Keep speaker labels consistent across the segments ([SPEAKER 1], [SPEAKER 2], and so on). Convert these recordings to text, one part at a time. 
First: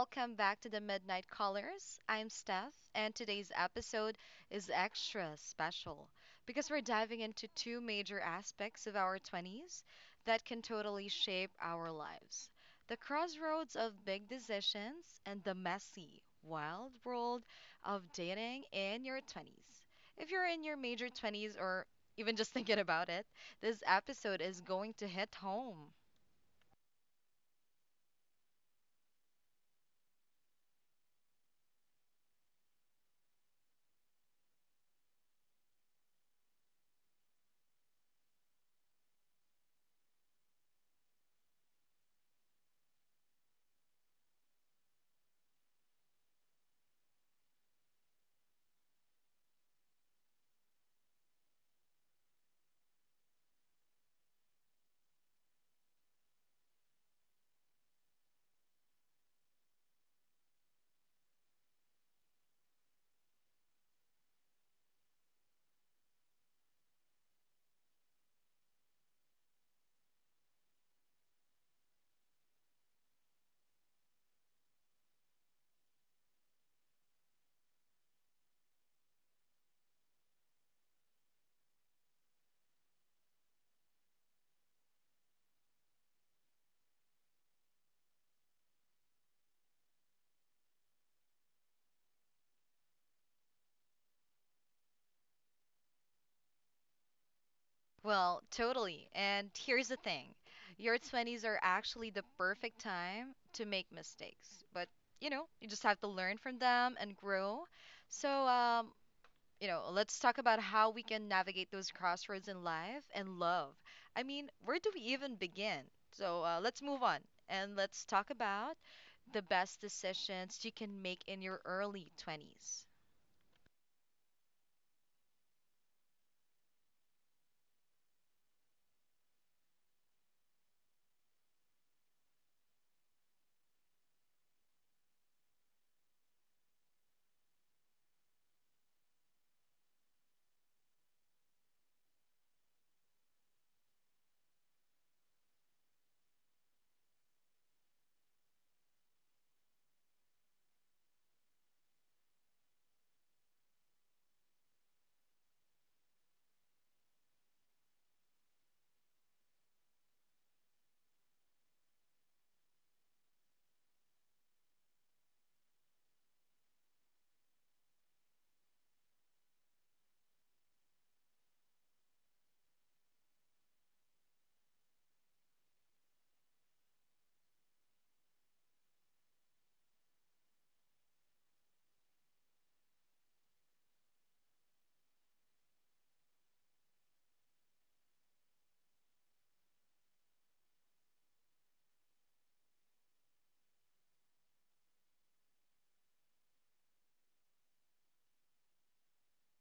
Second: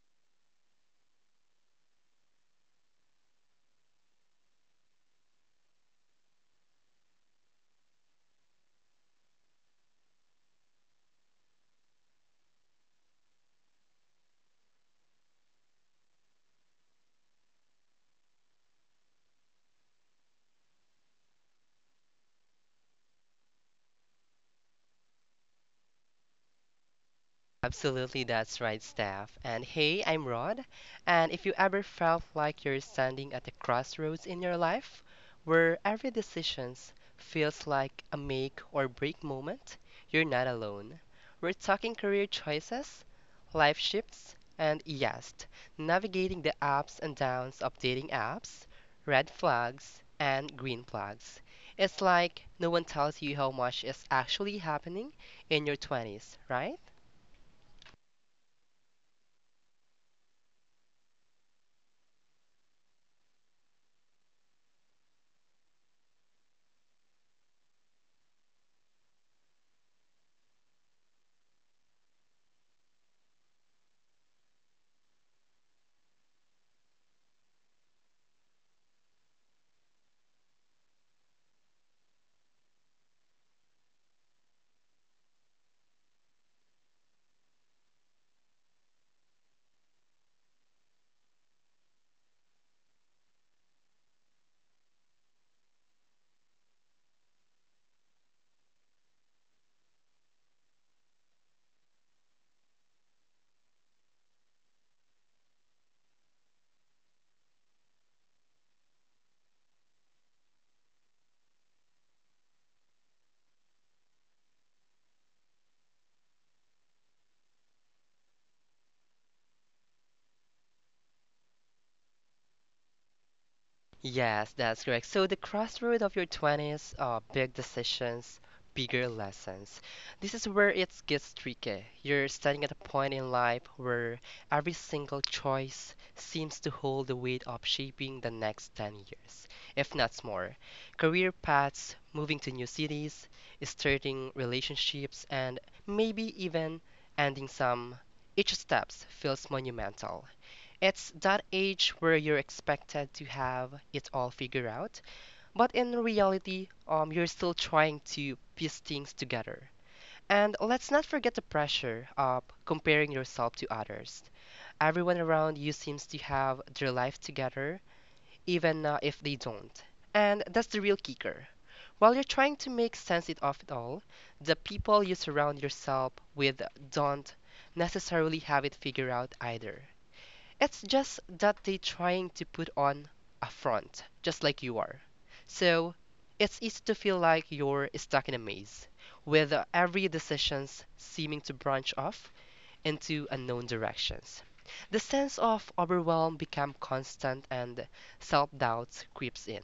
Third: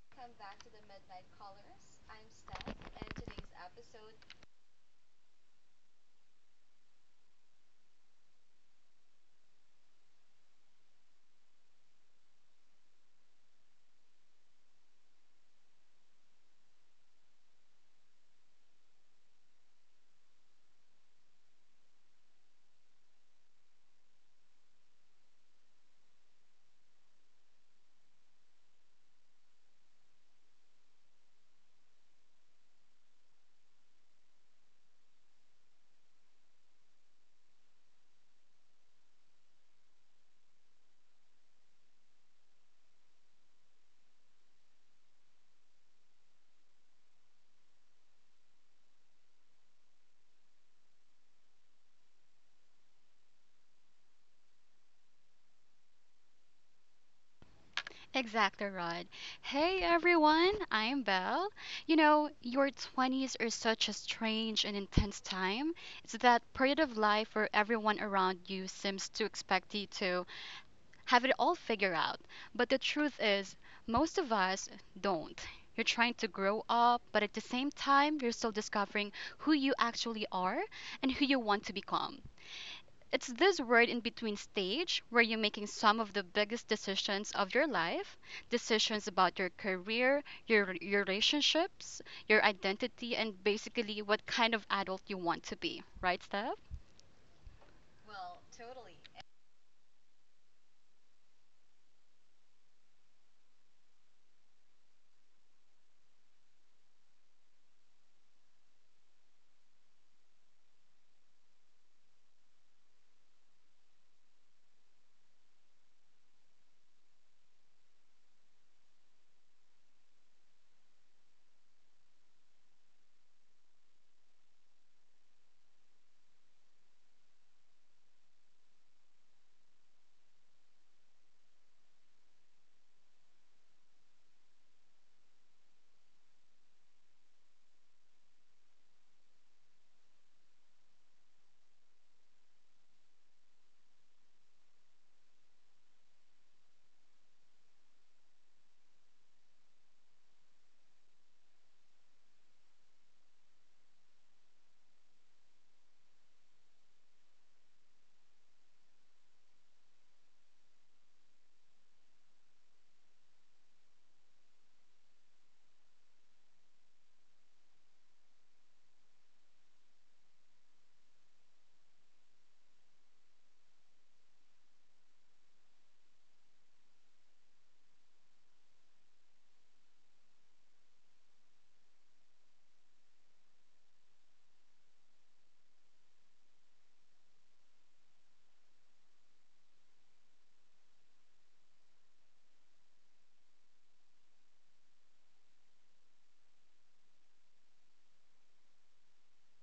[SPEAKER 1] Welcome back to the Midnight Colors. I'm Steph, and today's episode is extra special because we're diving into two major aspects of our 20s that can totally shape our lives, the crossroads of big decisions and the messy, wild world of dating in your 20s. If you're in your major 20s or even just thinking about it, this episode is going to hit home.
[SPEAKER 2] Absolutely, that's right, Steph. And hey, I'm Rod. And if you ever felt like you're standing at a crossroads in your life, where every decision feels like a make or break moment, you're not alone. We're talking career choices, life shifts, and yes, navigating the ups and downs of dating apps, red flags, and green flags. It's like no one tells you how much is actually happening in your 20s, right?
[SPEAKER 3] Exactly, Rod. Hey everyone, I'm Belle. You know, your 20s are such a strange and intense time. It's that period of life where everyone around you seems to expect you to have it all figured out. But the truth is, most of us don't. You're trying to grow up, but at the same time, you're still discovering who you actually are and who you want to become. It's this word in between stage where you're making some of the biggest decisions of your life, decisions about your career, your relationships, your identity, and basically what kind of adult you want to be. Right, Steph?
[SPEAKER 1] Well, totally. And here's the thing, your 20s are actually the perfect time to make mistakes. But, you know, you just have to learn from them and grow. So let's talk about how we can navigate those crossroads in life and love. I mean, where do we even begin? So let's move on and let's talk about the best decisions you can make in your early 20s.
[SPEAKER 2] Yes, that's correct. So the crossroad of your 20s, big decisions, bigger lessons. This is where it gets tricky. You're standing at a point in life where every single choice seems to hold the weight of shaping the next 10 years, if not more. Career paths, moving to new cities, starting relationships, and maybe even ending some. Each steps feels monumental. It's that age where you're expected to have it all figured out, but in reality, you're still trying to piece things together. And let's not forget the pressure of comparing yourself to others. Everyone around you seems to have their life together, even if they don't. And that's the real kicker. While you're trying to make sense of it all, the people you surround yourself with don't necessarily have it figured out either. It's just that they're trying to put on a front, just like you are. So it's easy to feel like you're stuck in a maze, with every decisions seeming to branch off into unknown directions. The sense of overwhelm becomes constant and self doubt creeps in.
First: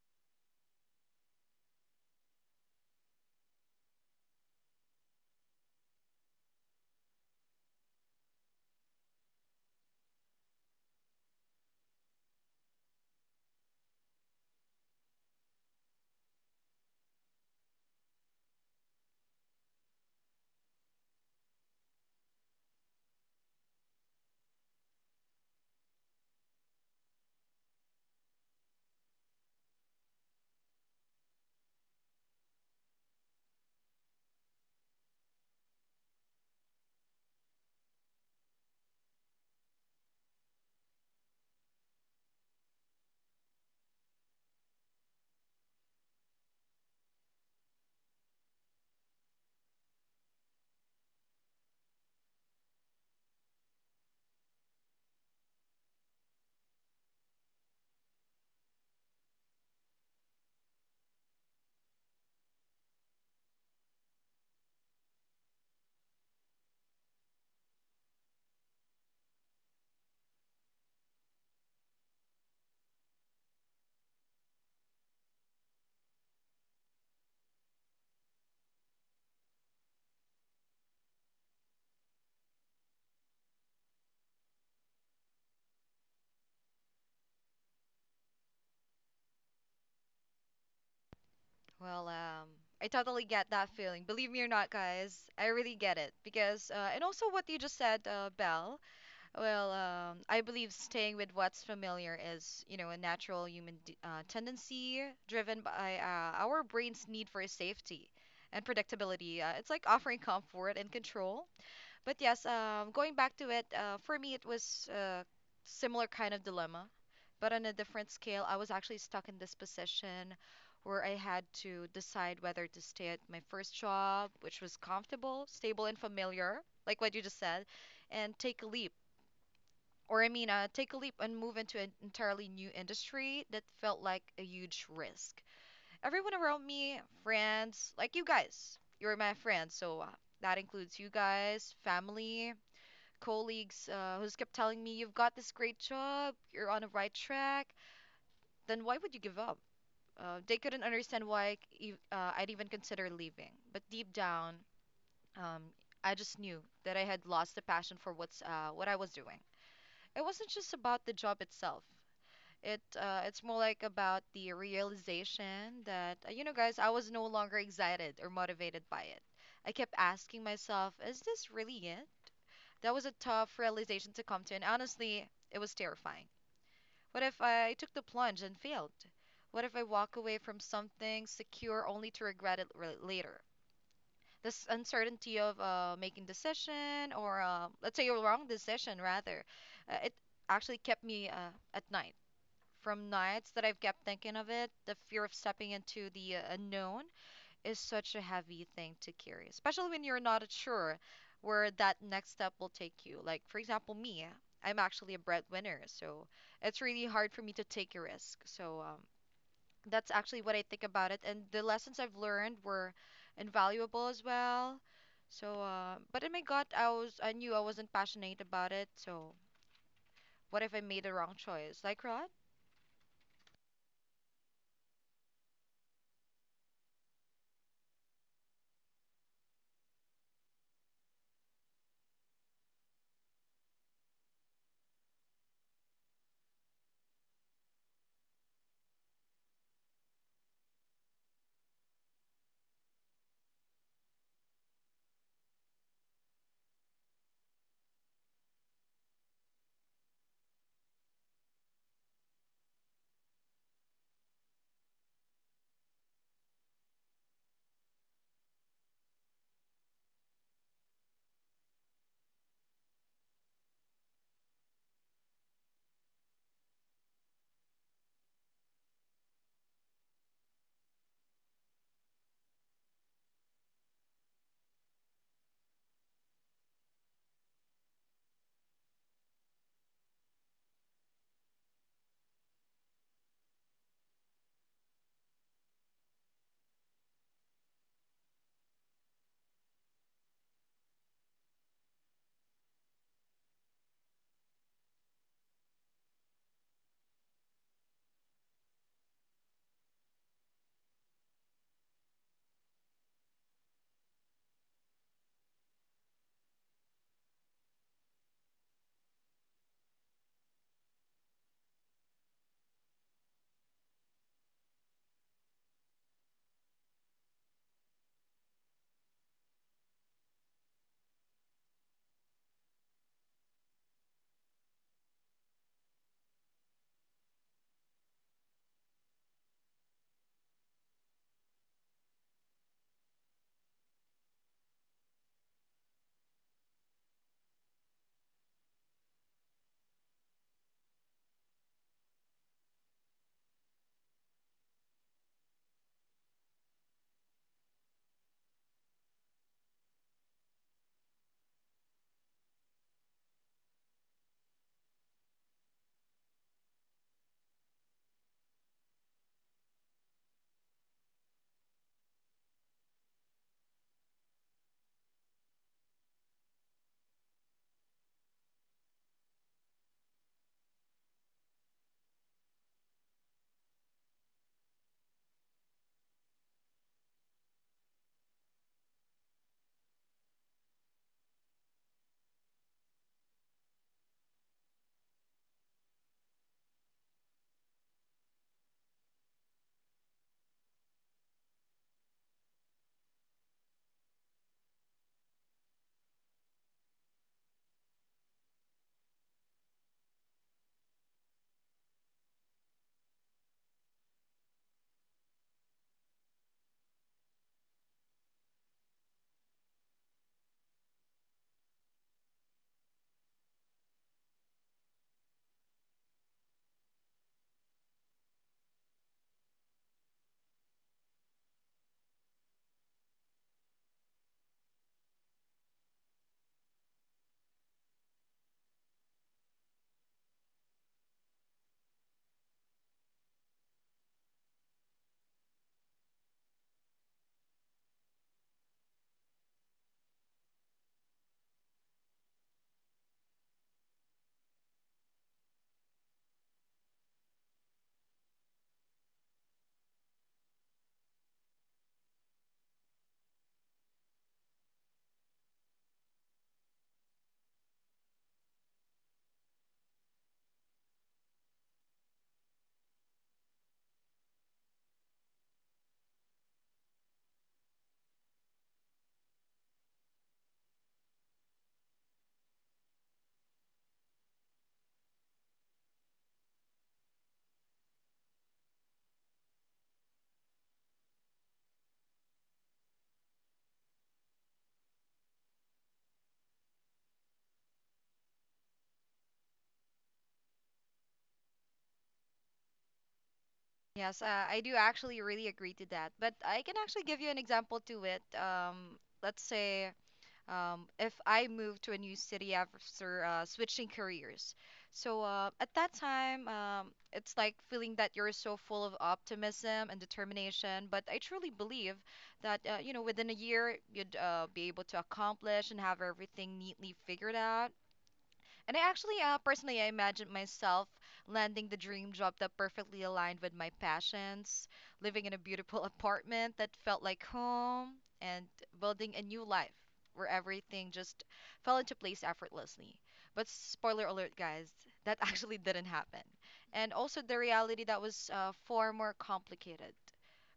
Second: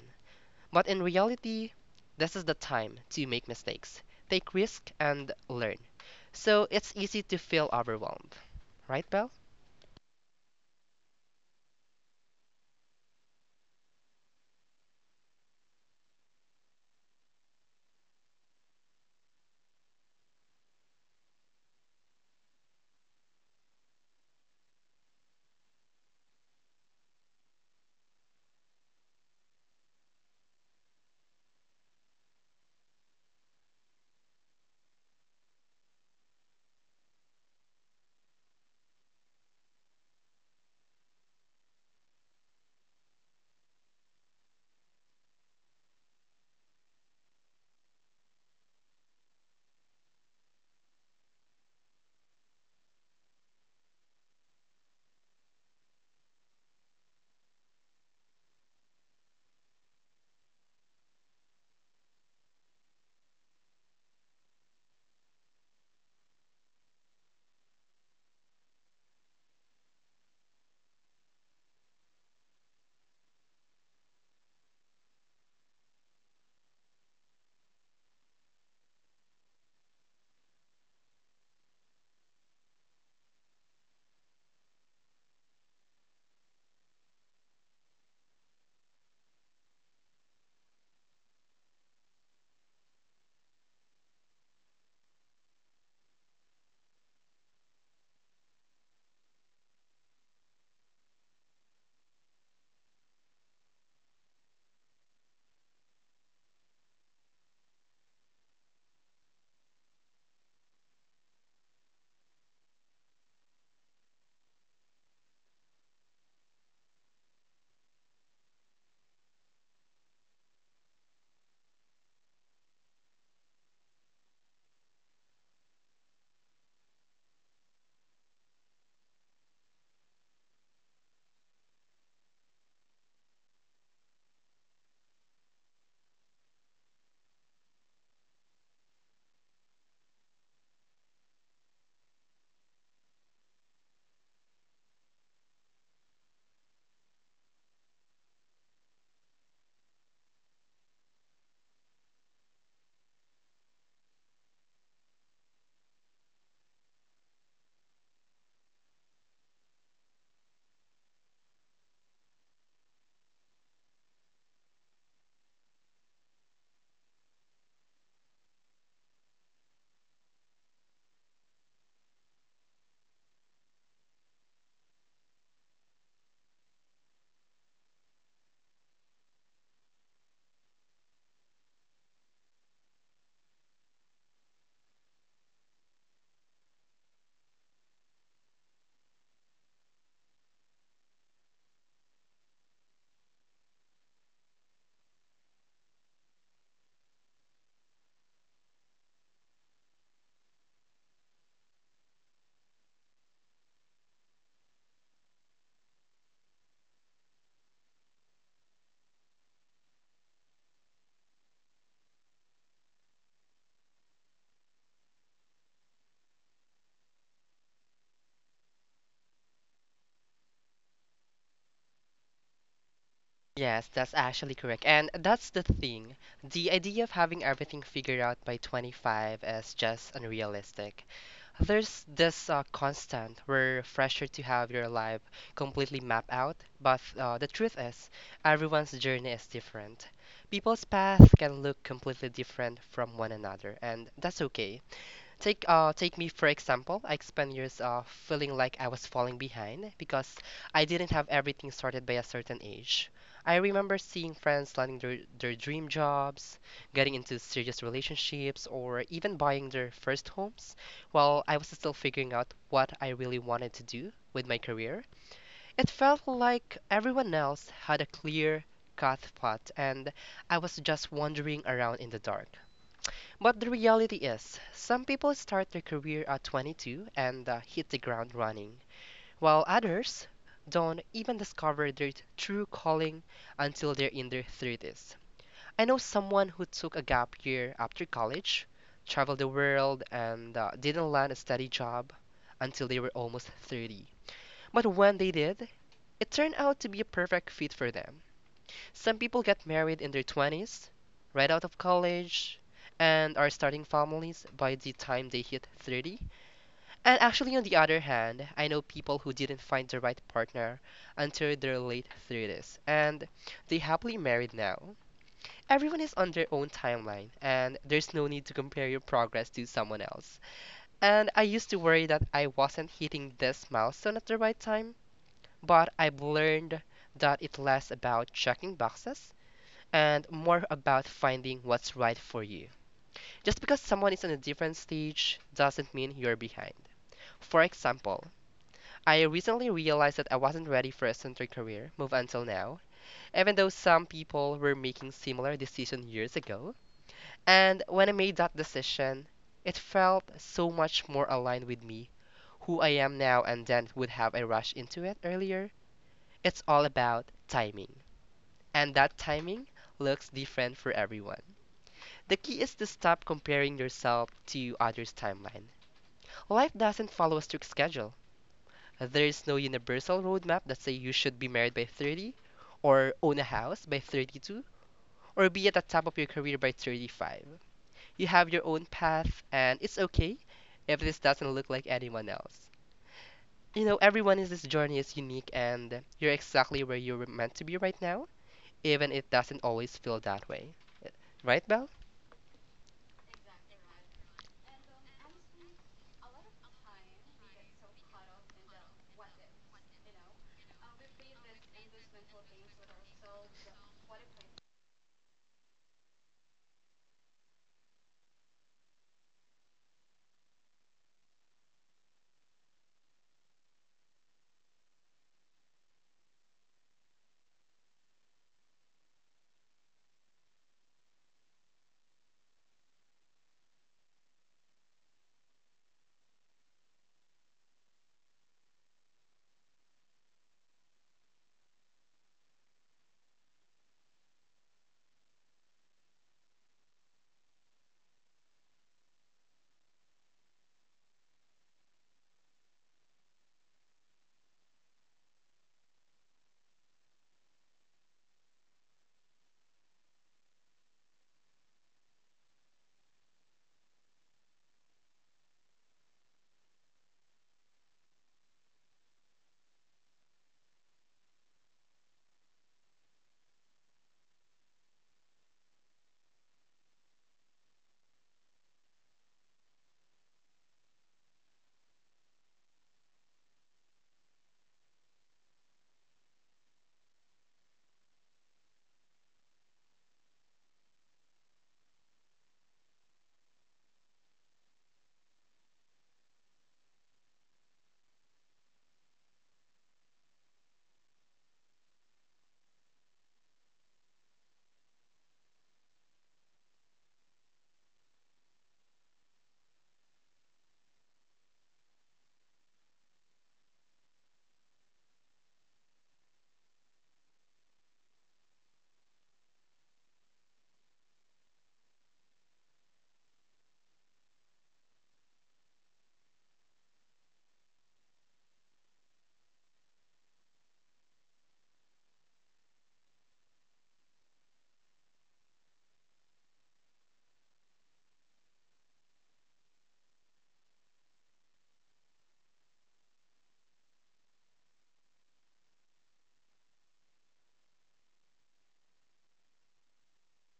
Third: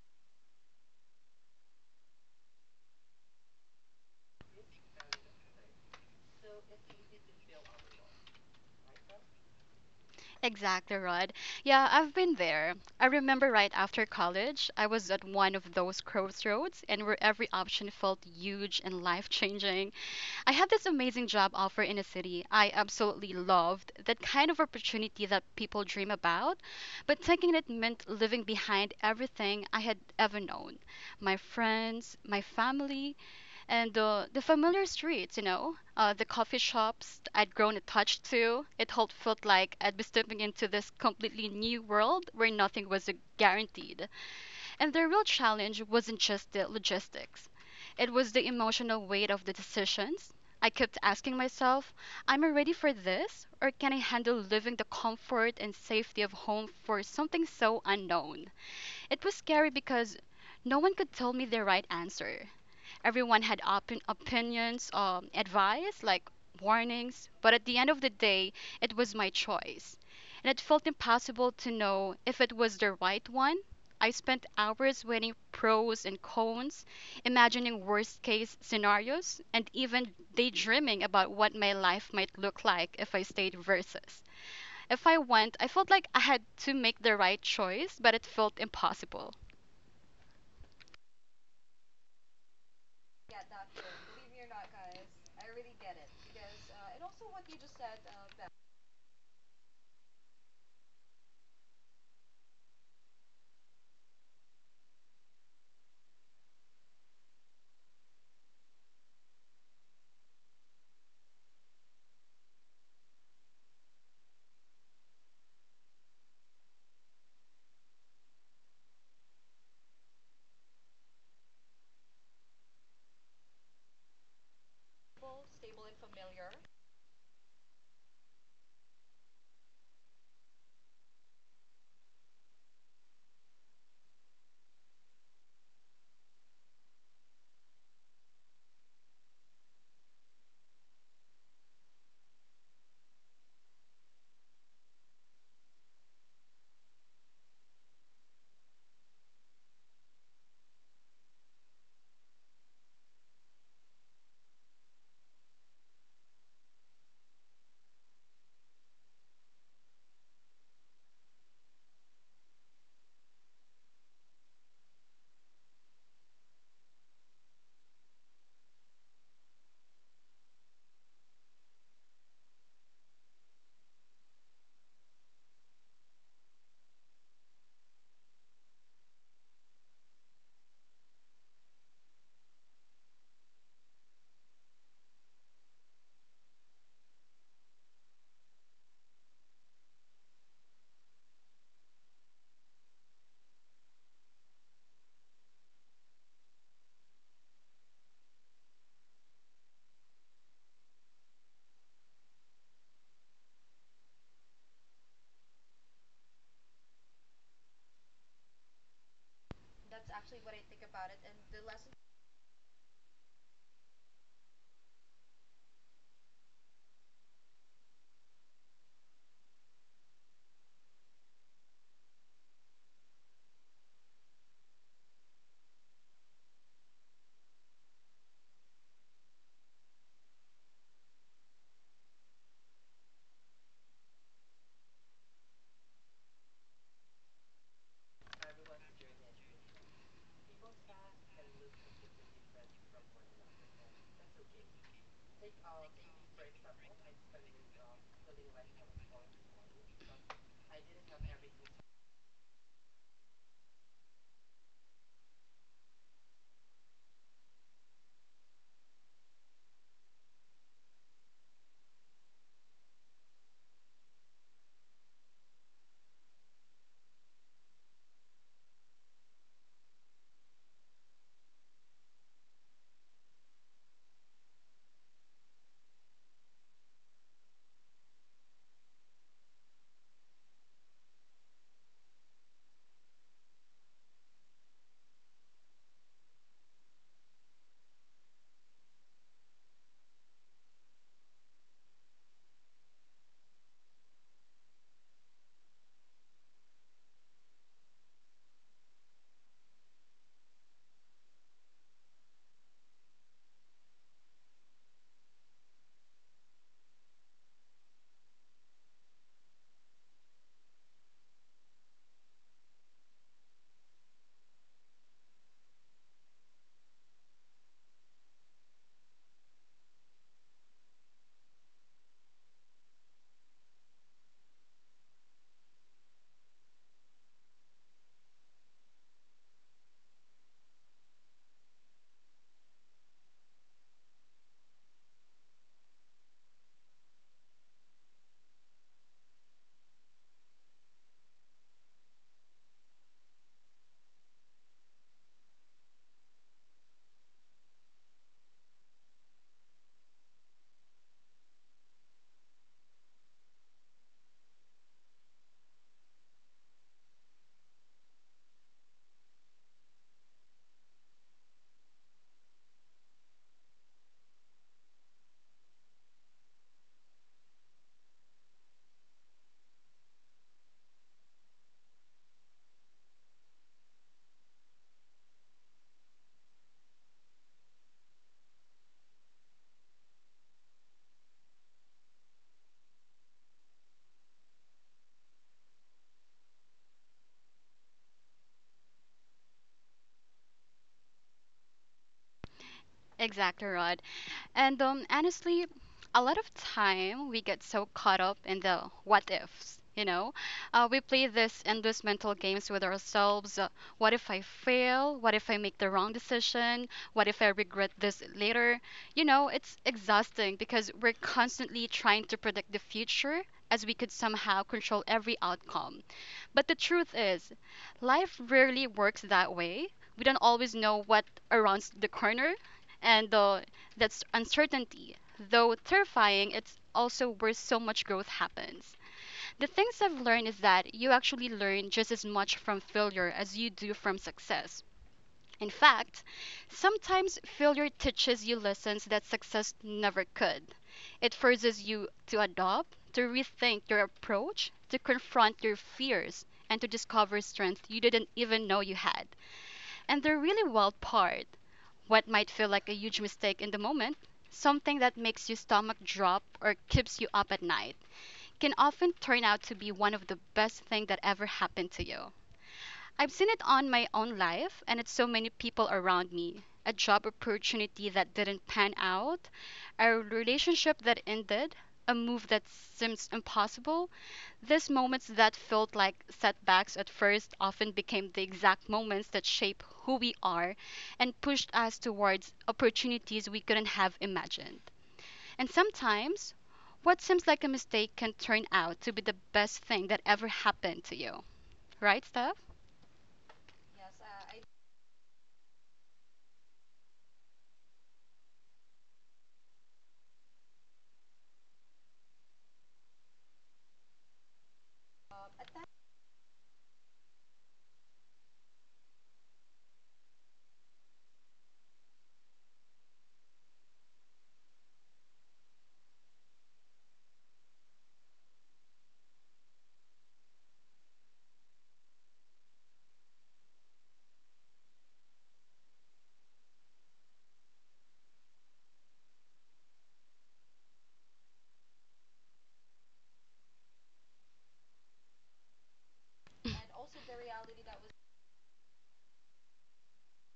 [SPEAKER 2] But in reality, this is the time to make mistakes, take risks, and learn. So it's easy to feel overwhelmed, right, Belle?
[SPEAKER 3] Exactly, Rod. Yeah, I've been there. I remember right after college, I was at one of those crossroads and where every option felt huge and life changing. I had this amazing job offer in a city I absolutely loved, that kind of opportunity that people dream about, but taking it meant living behind everything I had ever known, my friends, my family, and the familiar streets, you know, the coffee shops I'd grown attached to. It all felt like I'd be stepping into this completely new world where nothing was guaranteed. And the real challenge wasn't just the logistics, it was the emotional weight of the decisions. I kept asking myself, am I ready for this? Or can I handle leaving the comfort and safety of home for something so unknown? It was scary because no one could tell me the right answer. Everyone had opinions, advice, like warnings, but at the end of the day, it was my choice. And it felt impossible to know if it was the right one. I spent hours weighing pros and cons, imagining worst case scenarios, and even daydreaming about what my life might look like if I stayed versus. If I went, I felt like I had to make the right choice, but it felt impossible.
[SPEAKER 1] Well, um, I totally get that feeling. Believe me or not, guys, I really get it. Because and also what you just said, Belle, I believe staying with what's familiar is, you know, a natural human d tendency driven by our brain's need for safety and predictability. It's like offering comfort and control, but yes, going back to it, for me it was similar kind of dilemma, but on a different scale. I was actually stuck in this position where I had to decide whether to stay at my first job, which was comfortable, stable, and familiar, like what you just said, and take a leap. Take a leap and move into an entirely new industry that felt like a huge risk. Everyone around me, friends, like you guys, you're my friends, so that includes you guys, family, colleagues, who's kept telling me, you've got this great job, you're on the right track, then why would you give up? They couldn't understand why I'd even consider leaving. But deep down, um, I just knew that I had lost the passion for what I was doing. It wasn't just about the job itself. It's more like about the realization that, you know, guys, I was no longer excited or motivated by it. I kept asking myself, is this really it? That was a tough realization to come to, and honestly, it was terrifying. What if I took the plunge and failed? What if I walk away from something secure only to regret it later? This uncertainty of making decision, or let's say a wrong decision rather, it actually kept me at night. From nights that I've kept thinking of it, the fear of stepping into the unknown is such a heavy thing to carry, especially when you're not sure where that next step will take you. Like, for example, me, I'm actually a breadwinner, so it's really hard for me to take a risk. That's actually what I think about it. And the lessons I've learned were invaluable as well. But in my gut, I knew I wasn't passionate about it. So, what if I made the wrong choice? Like, Rod?
[SPEAKER 2] Yes, that's actually correct. And that's the thing. The idea of having everything figured out by 25 is just unrealistic. There's this constant where are fresher to have your life completely mapped out, but the truth is, everyone's journey is different. People's path can look completely different from one another, and that's okay. Take me for example. I spent years feeling like I was falling behind because I didn't have everything sorted by a certain age. I remember seeing friends landing their dream jobs, getting into serious relationships, or even buying their first homes, while I was still figuring out what I really wanted to do with my career. It felt like everyone else had a clear cut path and I was just wandering around in the dark. But the reality is, some people start their career at 22 and hit the ground running, while others don't even discover their true calling until they're in their 30s. I know someone who took a gap year after college, traveled the world, and didn't land a steady job until they were almost 30. But when they did, it turned out to be a perfect fit for them. Some people get married in their 20s, right out of college, and are starting families by the time they hit 30. And actually, on the other hand, I know people who didn't find the right partner until their late 30s, and they happily married now. Everyone is on their own timeline, and there's no need to compare your progress to someone else. And I used to worry that I wasn't hitting this milestone at the right time, but I've learned that it's less about checking boxes and more about finding what's right for you. Just because someone is in a different stage doesn't mean you're behind. For example, I recently realized that I wasn't ready for a center career move until now, even though some people were making similar decision years ago. And when I made that decision, it felt so much more aligned with me, who I am now, and then would have a rush into it earlier. It's all about timing, and that timing looks different for everyone. The key is to stop comparing yourself to others' timeline. Life doesn't follow a strict schedule. There is no universal roadmap that says you should be married by 30, or own a house by 32, or be at the top of your career by 35. You have your own path, and it's okay if this doesn't look like anyone else. You know, everyone in this journey is unique, and you're exactly where you were meant to be right now, even if it doesn't always feel that way. Right, Belle?
[SPEAKER 3] Exactly right. And honestly, a lot of time we get so caught up in the what ifs, you know? We play this endless mental games with ourselves. What if I fail? What if I make the wrong decision? What if I regret this later? You know, it's exhausting because we're constantly trying to predict the future as we could somehow control every outcome. But the truth is, life rarely works that way. We don't always know what around the corner, and that's uncertainty. Though terrifying, it's also where so much growth happens. The things I've learned is that you actually learn just as much from failure as you do from success. In fact, sometimes failure teaches you lessons that success never could. It forces you to adopt, to rethink your approach, to confront your fears, and to discover strength you didn't even know you had. And the really wild part, what might feel like a huge mistake in the moment, something that makes your stomach drop or keeps you up at night, can often turn out to be one of the best things that ever happened to you. I've seen it on my own life and it's so many people around me. A job opportunity that didn't pan out, a relationship that ended, a move that seems impossible. These moments that felt like setbacks at first often became the exact moments that shape who we are and pushed us towards opportunities we couldn't have imagined. And sometimes, what seems like a mistake can turn out to be the best thing that ever happened to you. Right, Steph?
[SPEAKER 1] Yes, I do actually really agree to that. But I can actually give you an example to it. Let's say, if I move to a new city after switching careers. At that time, it's like feeling that you're so full of optimism and determination. But I truly believe that, you know, within a year you'd be able to accomplish and have everything neatly figured out. And I actually, personally, I imagined myself landing the dream job that perfectly aligned with my passions, living in a beautiful apartment that felt like home, and building a new life where everything just fell into place effortlessly. But spoiler alert, guys, that actually didn't happen. And also the reality that was far more complicated.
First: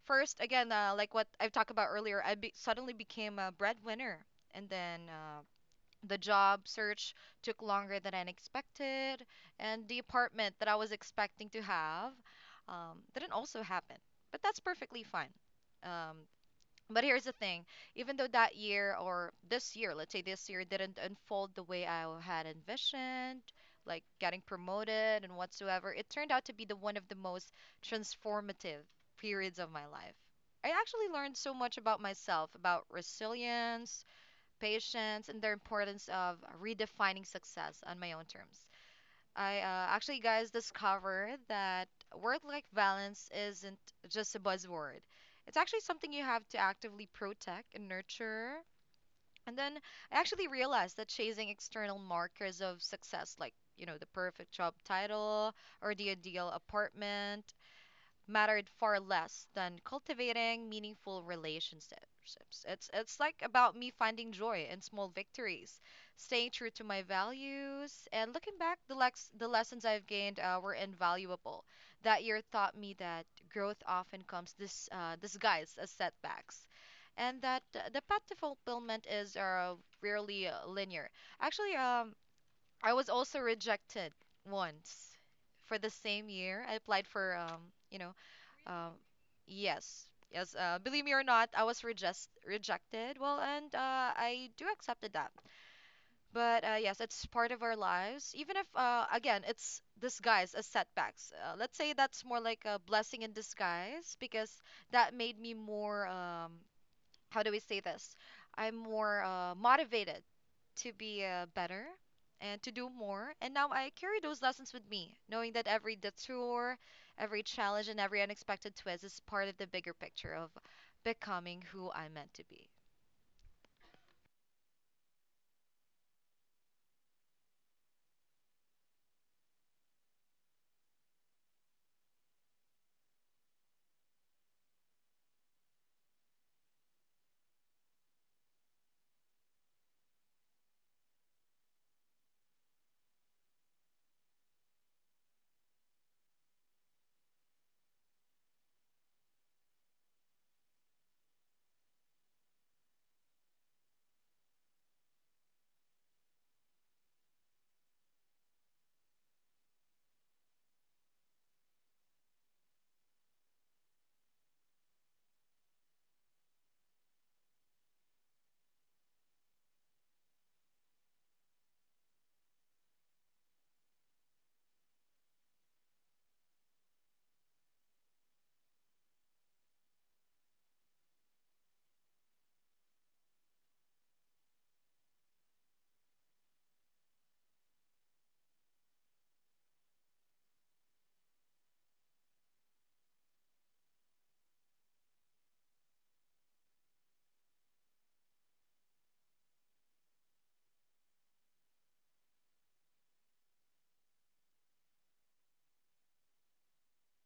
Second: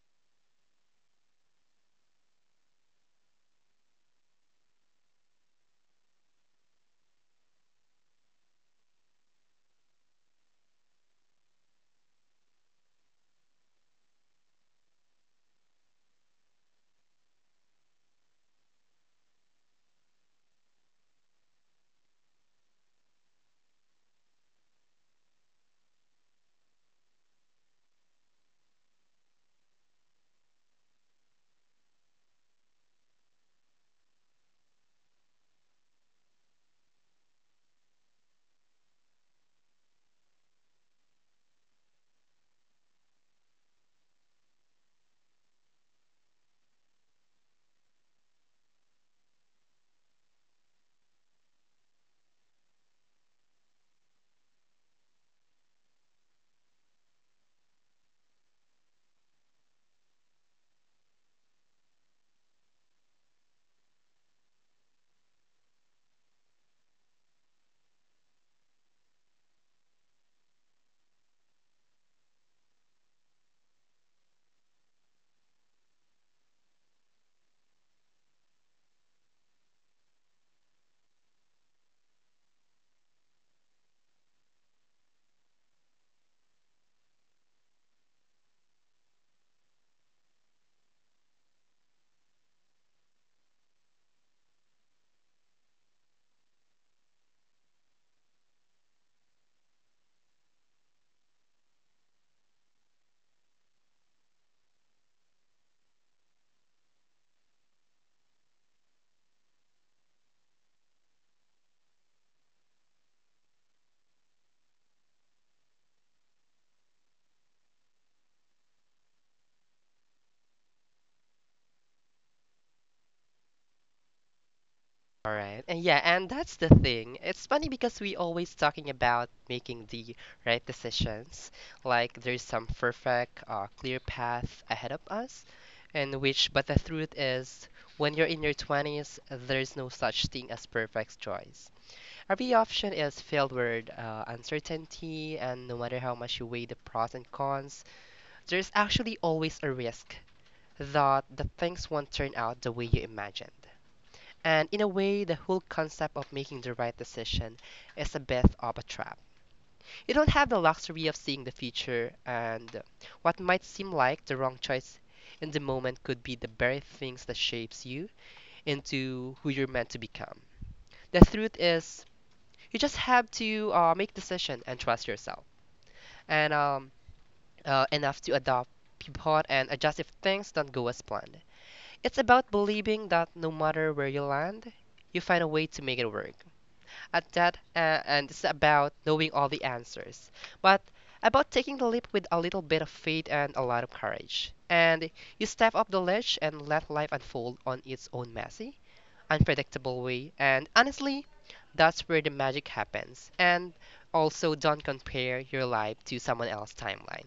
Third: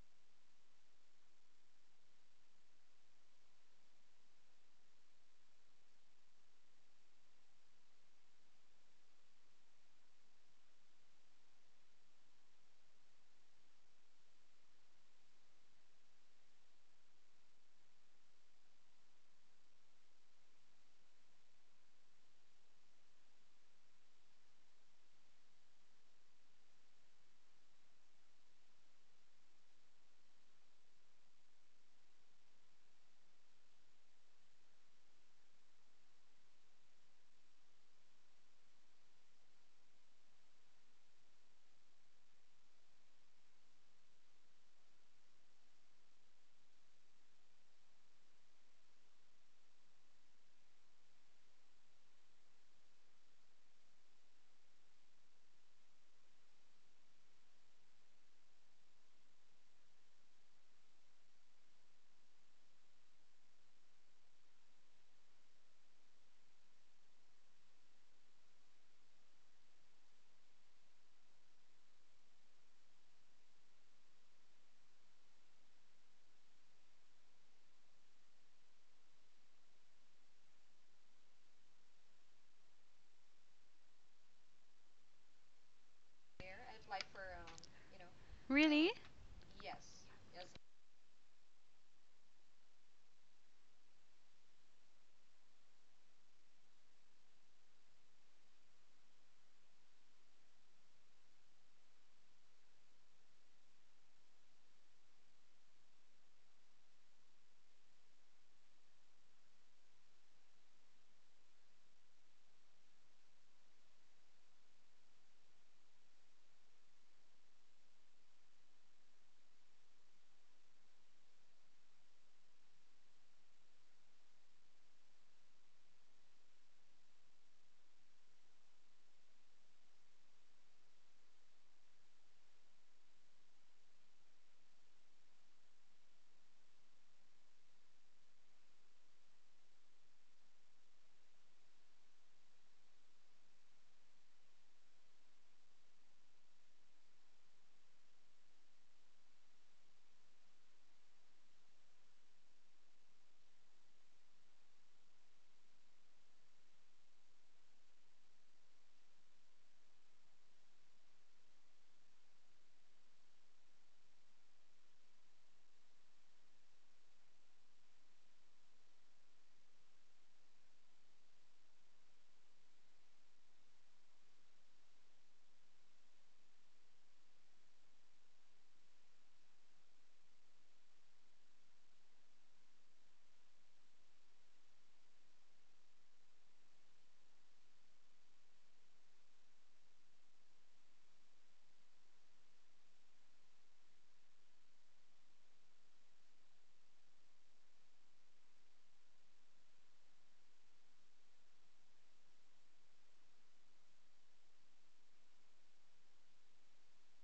[SPEAKER 1] First, again, like what I've talked about earlier, I suddenly became a breadwinner, and then the job search took longer than I expected, and the apartment that I was expecting to have didn't also happen. But that's perfectly fine. Um, but here's the thing, even though that year, or this year, let's say this year, didn't unfold the way I had envisioned, like getting promoted and whatsoever, it turned out to be the one of the most transformative periods of my life. I actually learned so much about myself, about resilience, patience, and the importance of redefining success on my own terms. I actually, guys, discovered that work life balance isn't just a buzzword, it's actually something you have to actively protect and nurture. And then I actually realized that chasing external markers of success, like, you know, the perfect job title or the ideal apartment, mattered far less than cultivating meaningful relationships. It's like about me finding joy in small victories, staying true to my values, and looking back, the lessons I've gained were invaluable. That year taught me that growth often comes this disguised as setbacks. And that the path to fulfillment is rarely linear. Actually, I was also rejected once for the same year. I applied for you know,
[SPEAKER 3] Really?
[SPEAKER 1] um, yes, yes. Believe me or not, I was rejected. Well, and I do accepted that. But, yes, it's part of our lives. Even if, again, it's disguised as setbacks. Let's say that's more like a blessing in disguise, because that made me more, how do we say this? I'm more motivated to be better and to do more. And now I carry those lessons with me, knowing that every detour, every challenge, and every unexpected twist is part of the bigger picture of becoming who I'm meant to be.
[SPEAKER 2] All right. And yeah, and that's the thing. It's funny because we always talking about making the right decisions. Like there's some perfect, clear path ahead of us, and which, but the truth is, when you're in your 20s, there's no such thing as perfect choice. Every option is filled with uncertainty, and no matter how much you weigh the pros and cons, there's actually always a risk that the things won't turn out the way you imagined. And in a way, the whole concept of making the right decision is a bit of a trap. You don't have the luxury of seeing the future, and what might seem like the wrong choice in the moment could be the very things that shapes you into who you're meant to become. The truth is, you just have to make decision and trust yourself, and enough to adopt, pivot, and adjust if things don't go as planned. It's about believing that no matter where you land, you find a way to make it work. At that, and this is about knowing all the answers, but about taking the leap with a little bit of faith and a lot of courage. And you step up the ledge and let life unfold on its own messy, unpredictable way, and honestly, that's where the magic happens. And also, don't compare your life to someone else's timeline,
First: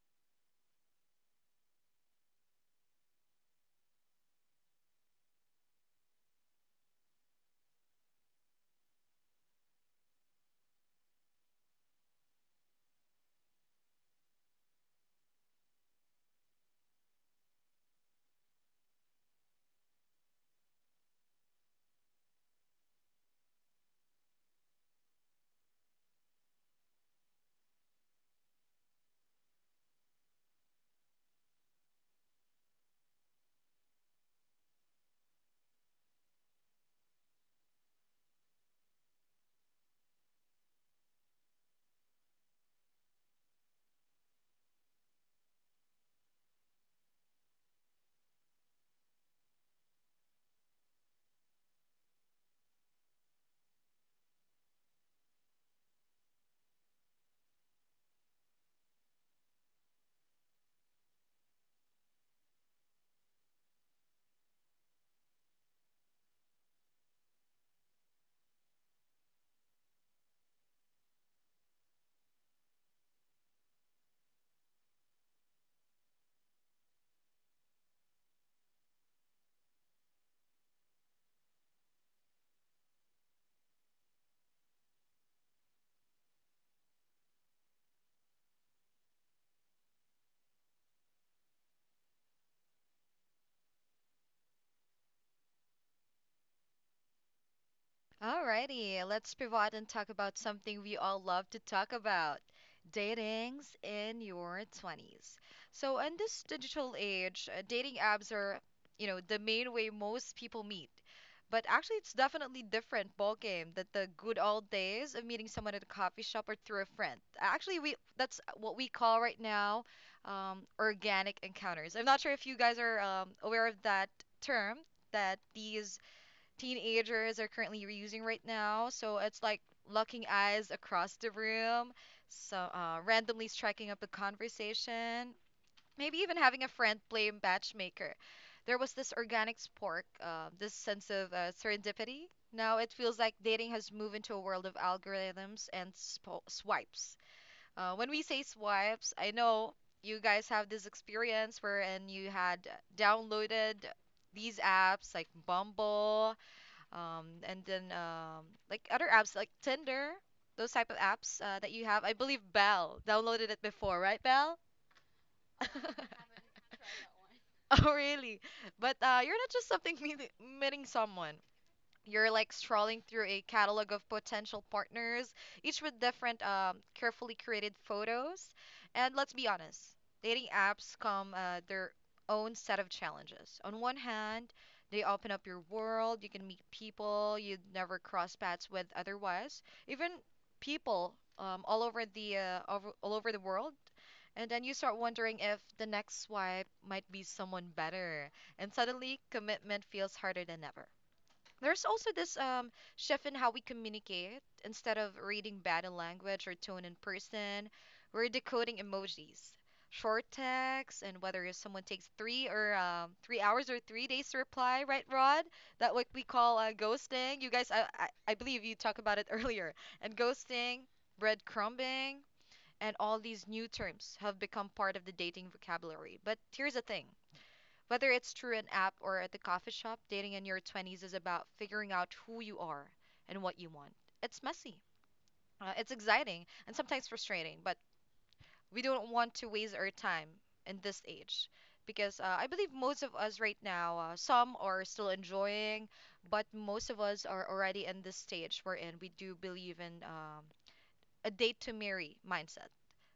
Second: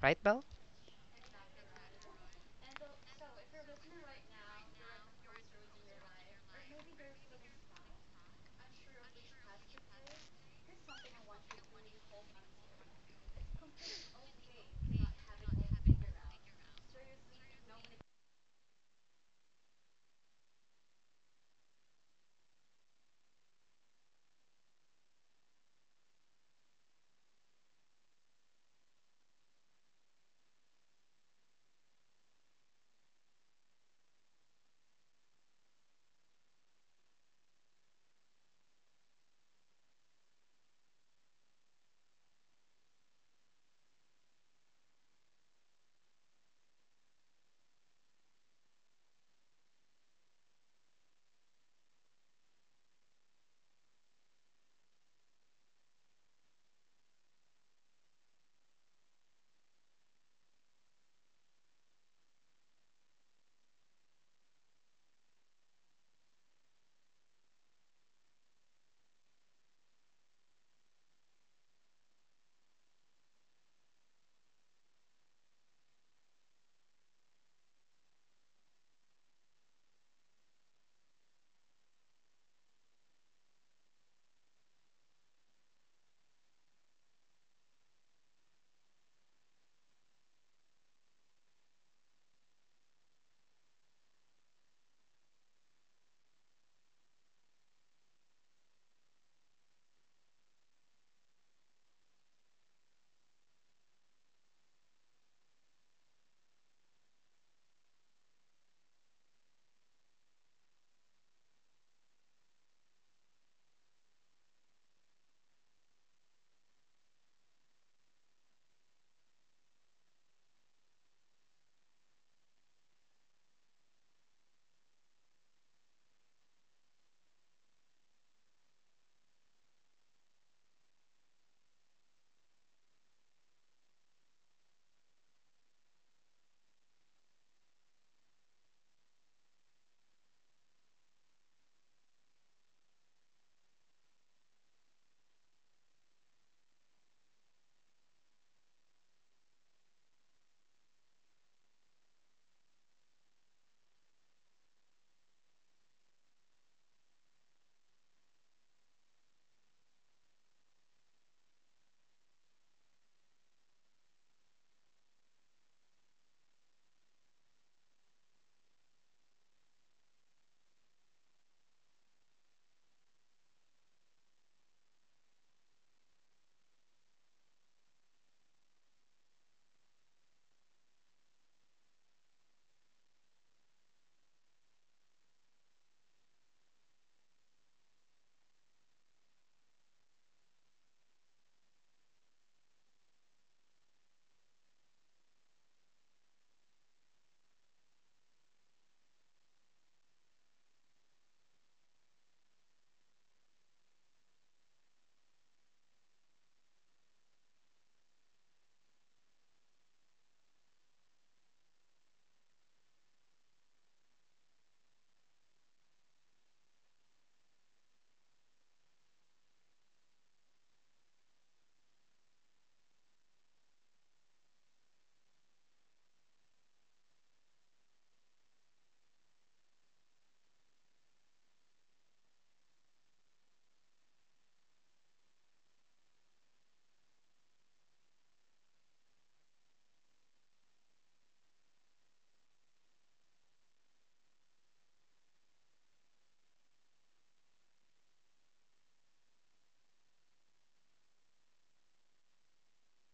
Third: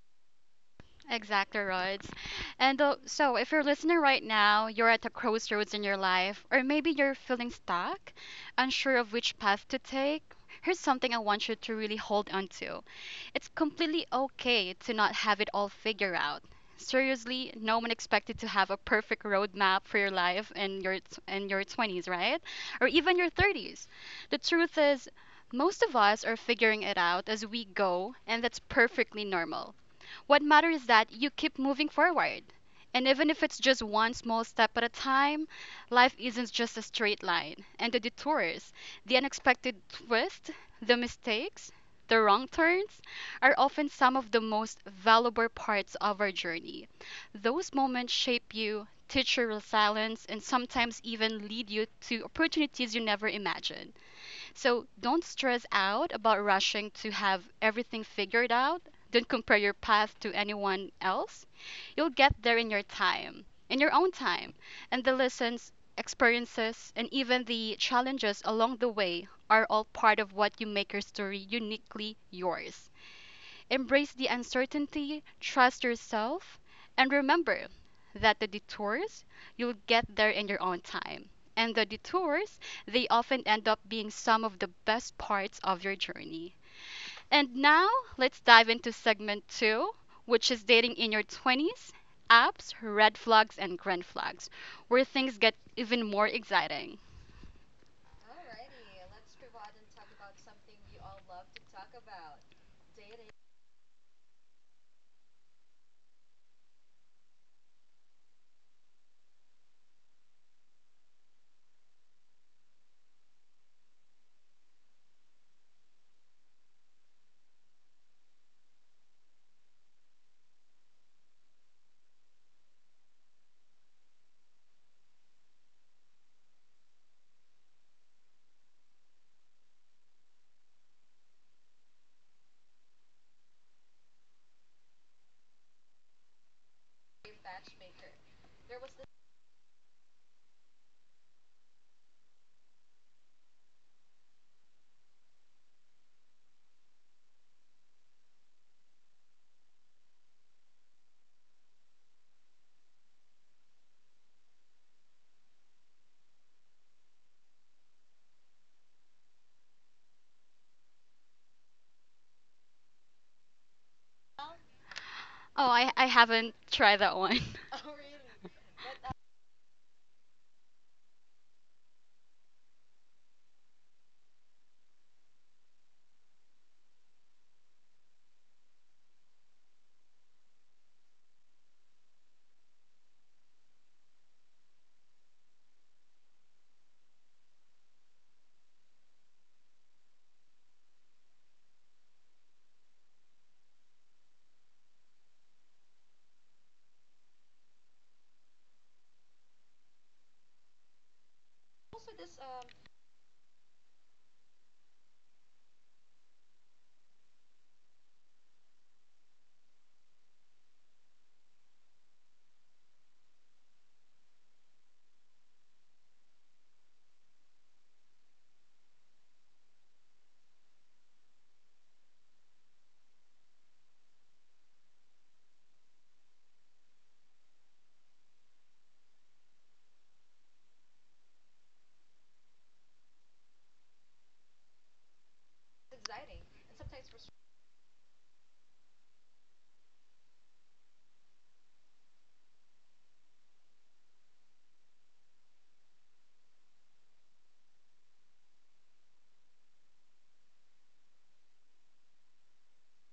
[SPEAKER 2] right, Belle?
[SPEAKER 3] Exactly, Rods. And so, if you're listening right now, you're at a crossroads in your life, or maybe you're feeling stuck, unsure of which path to take, here's something I want you to really hold on to. It's completely okay to not have it all figured out. Seriously, no one expected to have a perfect roadmap for your life in your 20s, right? Or even your 30s. The truth is, most of us are figuring it out as we go, and that's perfectly normal. What matters is that you keep moving forward. And even if it's just one small step at a time, life isn't just a straight line. And the detours, the unexpected twists, the mistakes, the wrong turns are often some of the most valuable parts of our journey. Those moments shape you, teach your resilience, and sometimes even lead you to opportunities you never imagined. So don't stress out about rushing to have everything figured out. Don't compare your path to anyone else. You'll get there in your time, in your own time. And the lessons, experiences, and even the challenges along the way are all part of what you make your story uniquely yours. Embrace the uncertainty, trust yourself, and remember that the detours, you'll get there in your own time. And the detours, they often end up being some of the best parts of your journey. And now, let's dive into segment two, which is dating in your 20s, apps, red flags, and green flags, where things get even more exciting.
[SPEAKER 1] Alrighty, let's pivot and talk about something we all love to talk about, datings in your 20s. So, in this digital age, dating apps are, you know, the main way most people meet. But actually, it's definitely different ballgame than the good old days of meeting someone at a coffee shop or through a friend. Actually, we that's what we call right now, organic encounters. I'm not sure if you guys are aware of that term, that these teenagers are currently using right now. So it's like locking eyes across the room, randomly striking up a conversation, maybe even having a friend play matchmaker. There was this organic spark, this sense of serendipity. Now it feels like dating has moved into a world of algorithms and spo swipes. When we say swipes, I know you guys have this experience wherein you had downloaded these apps like Bumble, and then like other apps like Tinder, those type of apps that you have. I believe Belle downloaded it before, right, Belle?
[SPEAKER 3] Oh, I haven't tried that one.
[SPEAKER 1] Oh, really? But you're not just something meeting someone. You're like strolling through a catalog of potential partners, each with different, carefully curated photos. And let's be honest, dating apps come, their own set of challenges. On one hand, they open up your world, you can meet people you'd never cross paths with otherwise, even people, all over all over the world. And then you start wondering if the next swipe might be someone better. And suddenly, commitment feels harder than ever. There's also this, shift in how we communicate. Instead of reading body language or tone in person, we're decoding emojis, short texts, and whether if someone takes three, or 3 hours or 3 days to reply, right, Rod? That what we call ghosting. You guys, I believe you talked about it earlier. And ghosting, breadcrumbing, and all these new terms have become part of the dating vocabulary. But here's the thing. Whether it's through an app or at the coffee shop, dating in your 20s is about figuring out who you are and what you want. It's messy, it's exciting, and sometimes frustrating, but we don't want to waste our time in this age because, I believe most of us right now, some are still enjoying, but most of us are already in this stage wherein we do believe in, a date to marry mindset,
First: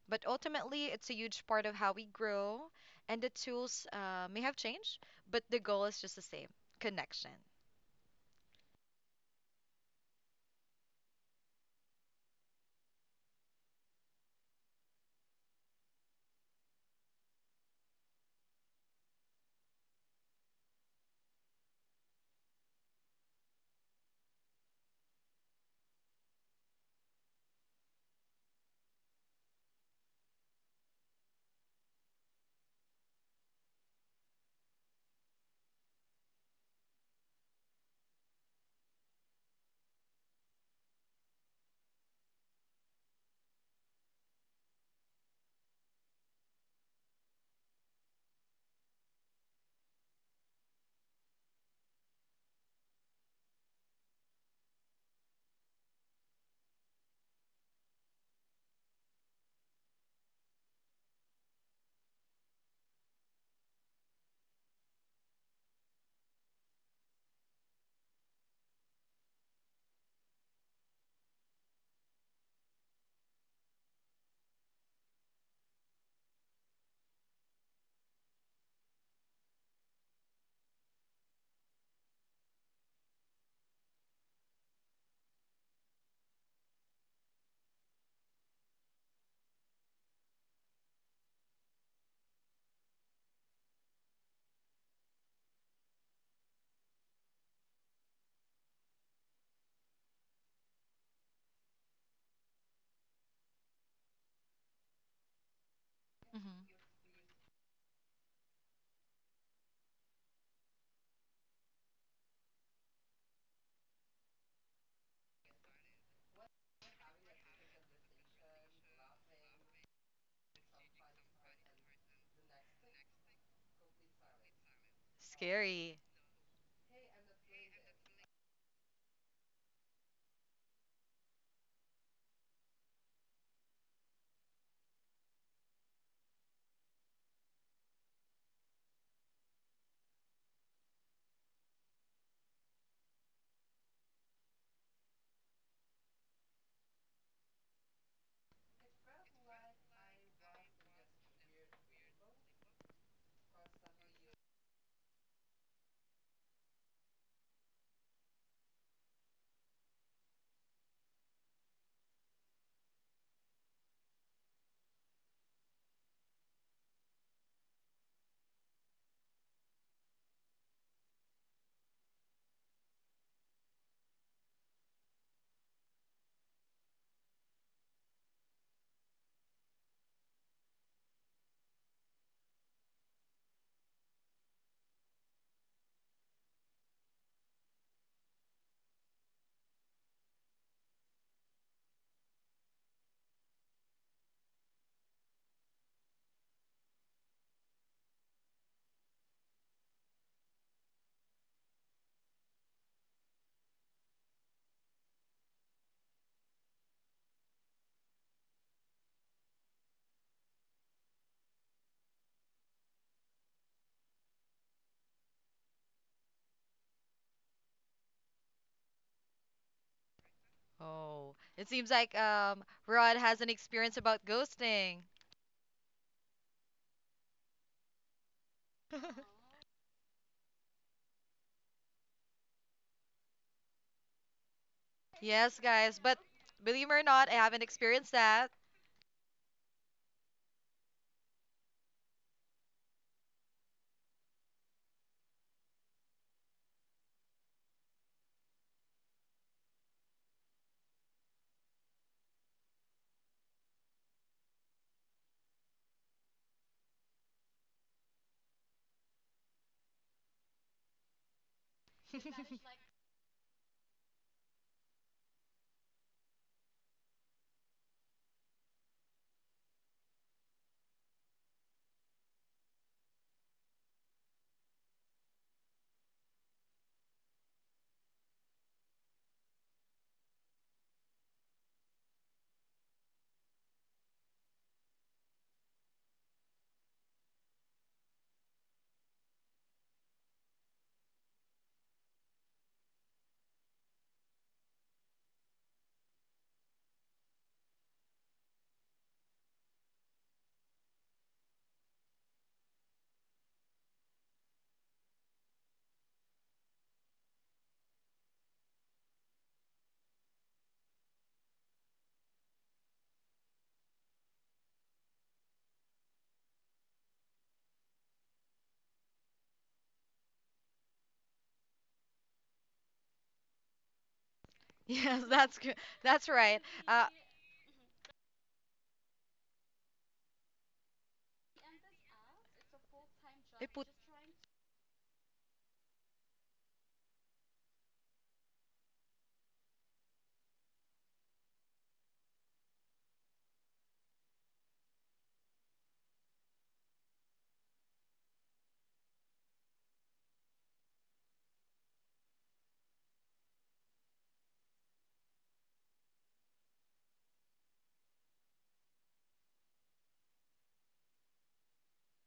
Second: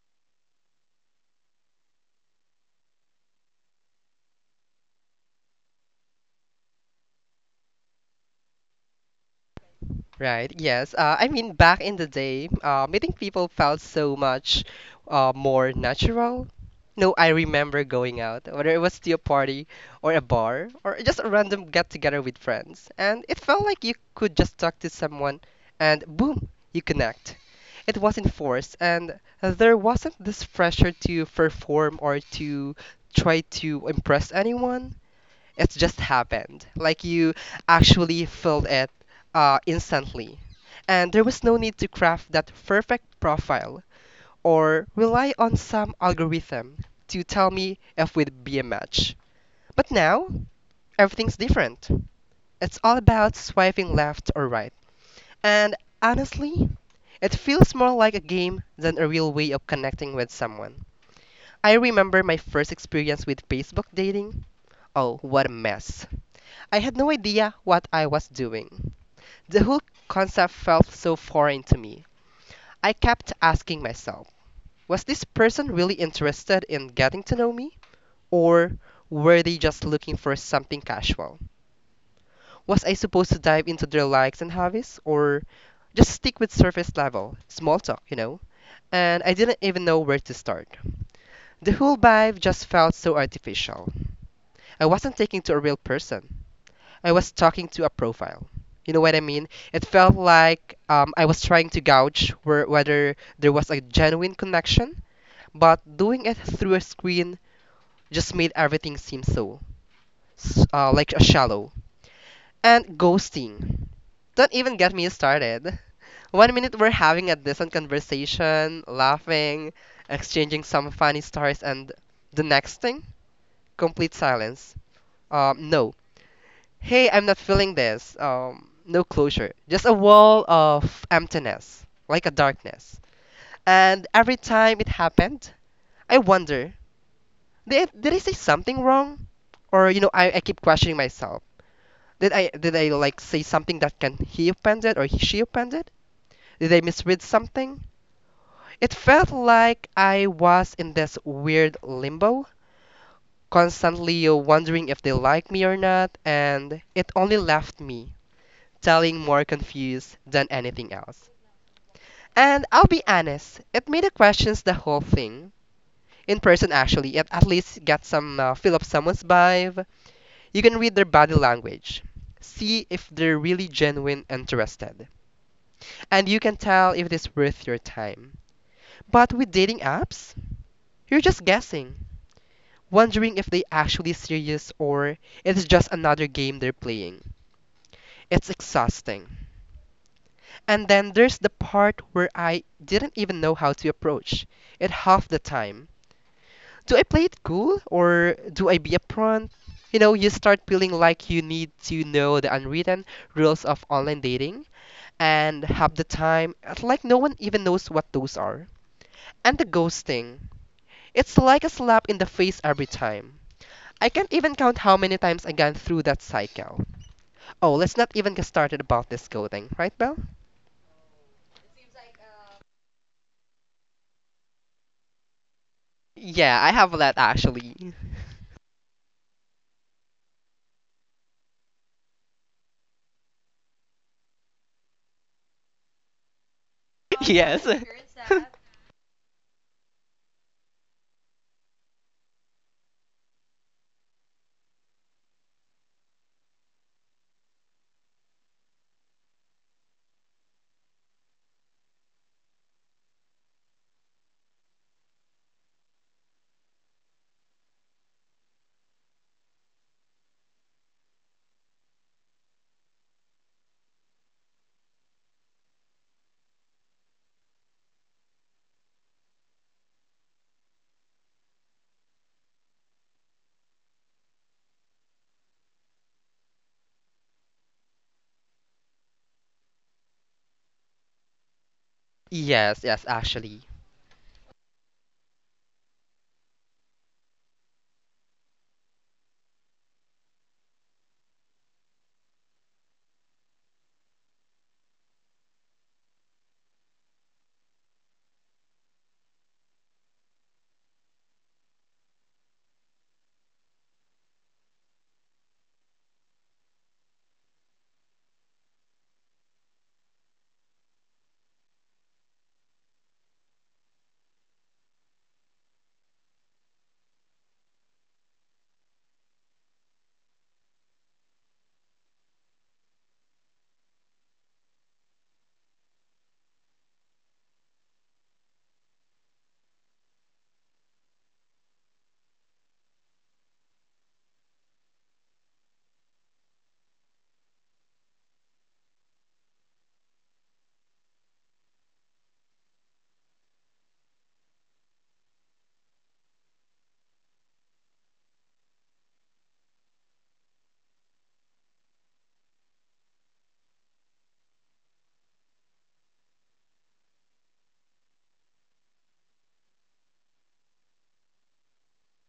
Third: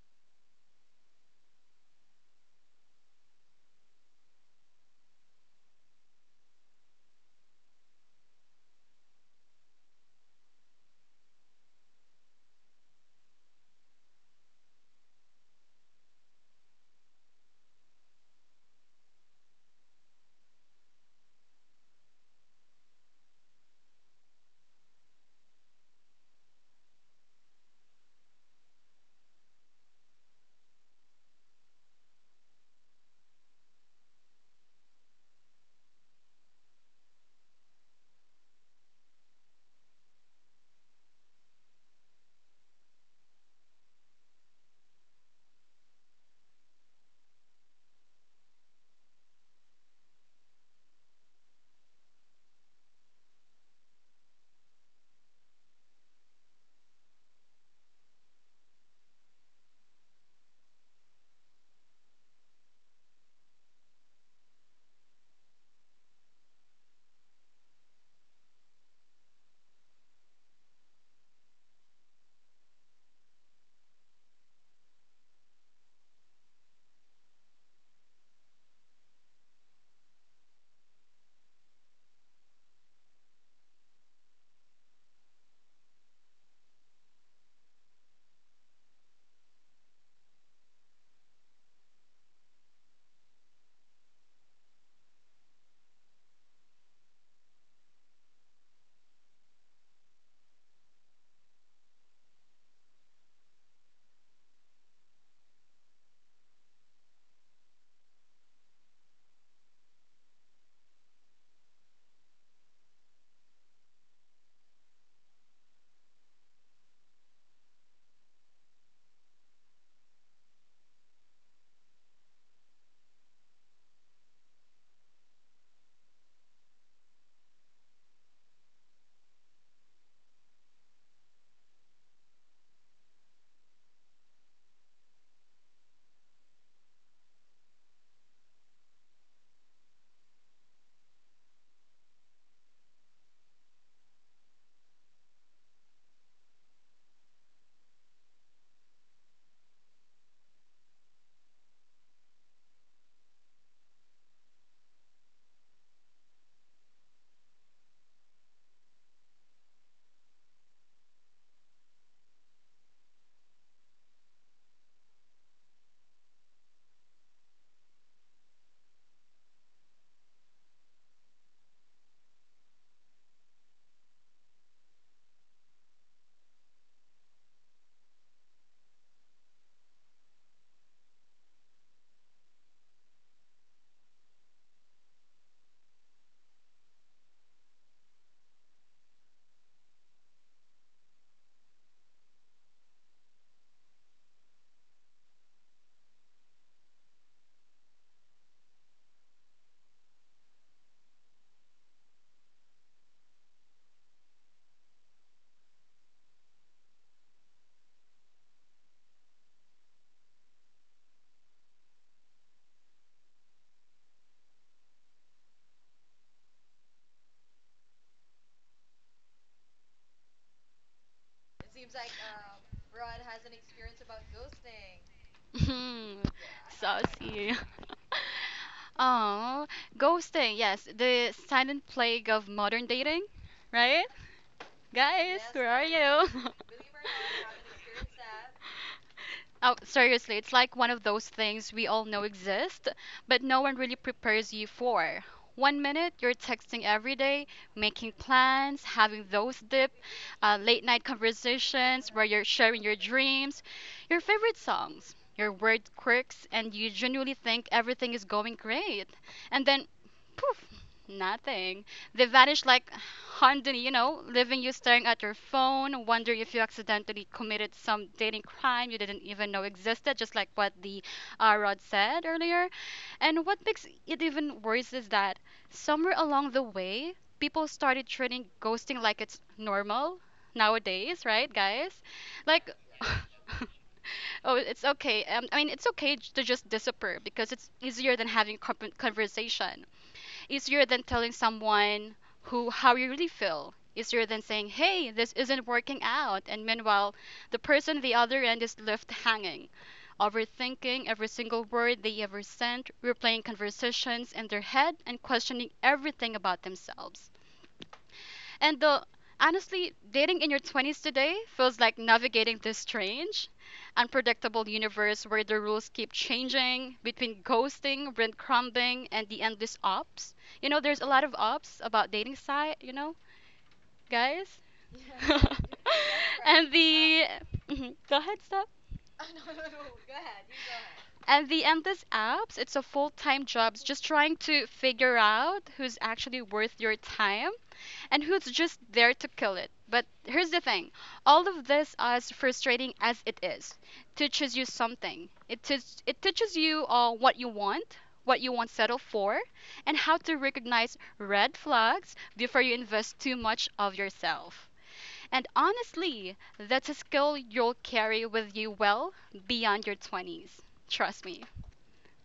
[SPEAKER 1] but ultimately, it's a huge part of how we grow, and the tools may have changed, but the goal is just the same, connection.
[SPEAKER 2] Right. Yes. I mean, back in the day, meeting people felt so much more natural. No, I remember going out, whether it was to a party or a bar or just a random get together with friends, and it felt like you could just talk to someone and boom, you connect. It wasn't forced, and there wasn't this pressure to perform or to try to impress anyone. It's just happened. Like you actually filled it instantly. And there was no need to craft that perfect profile or rely on some algorithm to tell me if we'd be a match. But now, everything's different. It's all about swiping left or right. And honestly, it feels more like a game than a real way of connecting with someone. I remember my first experience with Facebook dating. Oh, what a mess. I had no idea what I was doing. The whole concept felt so foreign to me. I kept asking myself, was this person really interested in getting to know me? Or were they just looking for something casual? Was I supposed to dive into their likes and hobbies? Or just stick with surface level, small talk, you know? And I didn't even know where to start. The whole vibe just felt so artificial. I wasn't taking to a real person. I was talking to a profile. You know what I mean? It felt like I was trying to gauge where, whether there was a genuine connection, but doing it
[SPEAKER 1] Hmm.
[SPEAKER 2] through a screen just made everything seem so like a shallow. And ghosting. Don't even get me started. 1 minute we're having a decent conversation, laughing, exchanging some funny stories, and the next thing, complete silence. Um, no,
[SPEAKER 1] Scary.
[SPEAKER 2] Hey, I'm not feeling this. No closure. Just a wall of emptiness, like a darkness. And every time it happened, I wonder, did I say something wrong? Or, you know, I keep questioning myself. Did I like say something that can he offended or she offended? Did I misread something? It felt like I was in this weird limbo, constantly wondering if they like me or not, and it only left me telling more confused than anything else. And I'll be honest, it made the questions the whole thing. In person, actually, it at least got some feel of someone's vibe. You can read their body language, see if they're really genuine interested, and you can tell if it's worth your time. But with dating apps, you're just guessing, wondering if they actually serious or it's just another game they're playing. It's exhausting. And then there's the part where I didn't even know how to approach it half the time. Do I play it cool or do I be a upfront? You know, you start feeling like you need to know the unwritten rules of online dating, and half the time, it's like no one even knows what those are. And the ghosting. It's like a slap in the face every time. I can't even count how many times I gone through that cycle. Oh, let's not even get started about this coding, right, Belle?
[SPEAKER 1] Oh, it seems like Rod has an experience about ghosting.
[SPEAKER 2] Yeah, I have that
[SPEAKER 3] Saucy.
[SPEAKER 2] actually.
[SPEAKER 3] Oh, ghosting. Yes, the silent plague of modern dating, right? Guys,
[SPEAKER 1] Yes,
[SPEAKER 3] where are
[SPEAKER 1] guys, but
[SPEAKER 3] you?
[SPEAKER 1] believe it or not, I
[SPEAKER 2] Yes.
[SPEAKER 1] haven't experienced that.
[SPEAKER 3] Oh, seriously, it's like one of those things we all know exist, but no one really prepares you for. One minute you're texting every day, making plans, having those deep, late night conversations where you're sharing your dreams, your favorite songs, your word quirks, and you genuinely think everything is going great. And then, poof, nothing. They vanish like Hundley, you know, leaving you staring at your phone, wondering if you accidentally committed some dating crime you didn't even know existed, just like what the Rod said earlier. And what makes it even worse is that somewhere along the way, people started treating ghosting like it's normal nowadays, right, guys? Like,
[SPEAKER 2] Yes, yes, actually.
[SPEAKER 3] oh, it's okay. I mean, it's okay to just disappear because it's easier than having conversation, easier than telling someone who how you really feel, easier than saying hey this isn't working out, and meanwhile the person at the other end is left hanging, overthinking every single word they ever sent, replaying conversations in their head and questioning everything about themselves. And the honestly, dating in your 20s today feels like navigating this strange, unpredictable universe where the rules keep changing between ghosting, breadcrumbing, and the endless ops. You know, there's a lot of ops about dating site, you know, guys.
[SPEAKER 1] Yes, that's good. That's right.
[SPEAKER 3] And the mhm. Go ahead, stop. And the endless apps, it's a full time jobs just trying to figure out who's actually worth your time and who's just there to kill it. But here's the thing, all of this, as frustrating as it is, teaches you something. It teaches you what you want, what you won't settle for, and how to recognize red flags before you invest too much of yourself. And honestly, that's a skill you'll carry with you well beyond your 20s. Trust me.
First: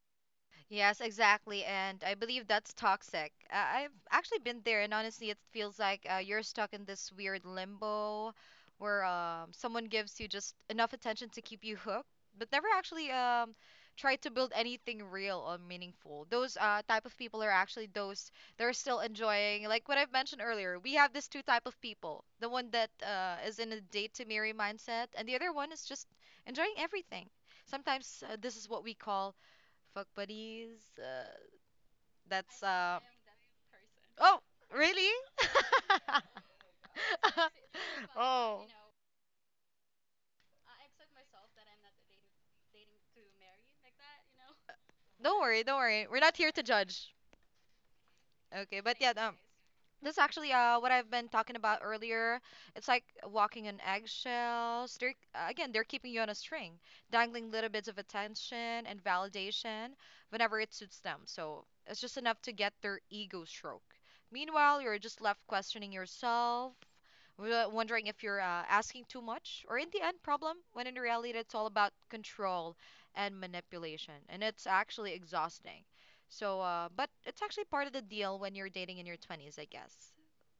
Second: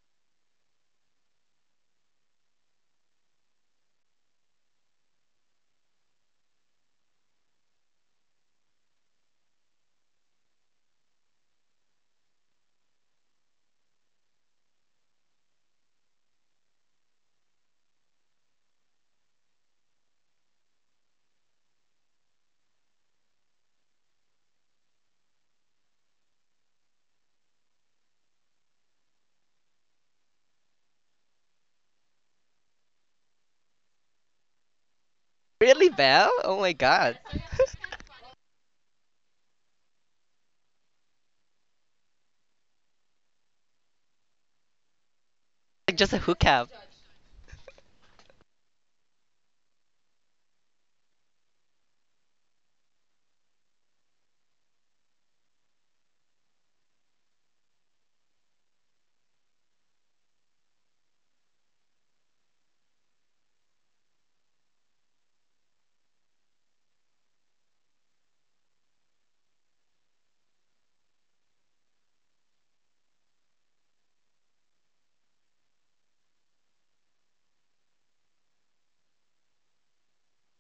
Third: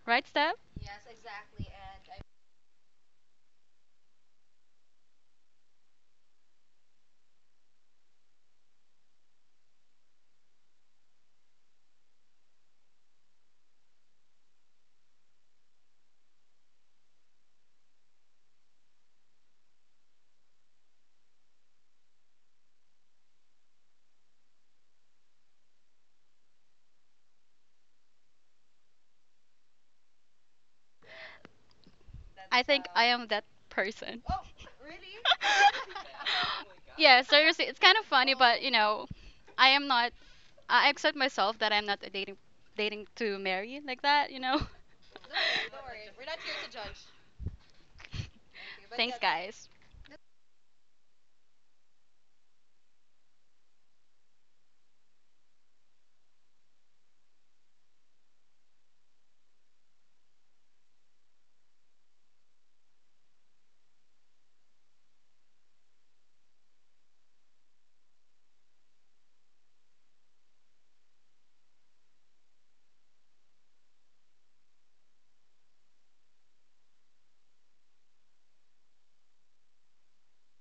[SPEAKER 3] Right, Steph?
[SPEAKER 1] Yes, exactly. And I believe that's toxic. I've actually been there, and honestly, it feels like you're stuck in this weird limbo where someone gives you just enough attention to keep you hooked, but never actually try to build anything real or meaningful. Those type of people are actually those that are still enjoying, like what I've mentioned earlier. We have this two type of people: the one that is in a date to marry mindset, and the other one is just enjoying everything. Sometimes this is what we call fuck buddies. That.
[SPEAKER 3] I think I am that person.
[SPEAKER 1] Oh, really?
[SPEAKER 2] Really, Belle? Oh my god.
[SPEAKER 3] Yeah, seriously, it's kind of funny, but you know, I am not. I accept myself that I'm not a dating to marry like that. You know.
[SPEAKER 1] Don't worry, don't
[SPEAKER 2] Like
[SPEAKER 1] worry,
[SPEAKER 2] just a
[SPEAKER 1] we're not here to
[SPEAKER 2] hookup.
[SPEAKER 1] judge. Okay.
[SPEAKER 3] Thanks, guys.
[SPEAKER 1] That's actually what I've been talking about earlier. It's like walking on eggshells. They're again, they're keeping you on a string, dangling little bits of attention and validation whenever it suits them. So it's just enough to get their ego stroke. Meanwhile, you're just left questioning yourself, wondering if you're asking too much, or in the end, problem. When in reality, it's all about control and manipulation, and it's actually exhausting. So, but it's actually part of the deal when you're dating in your 20s, I guess.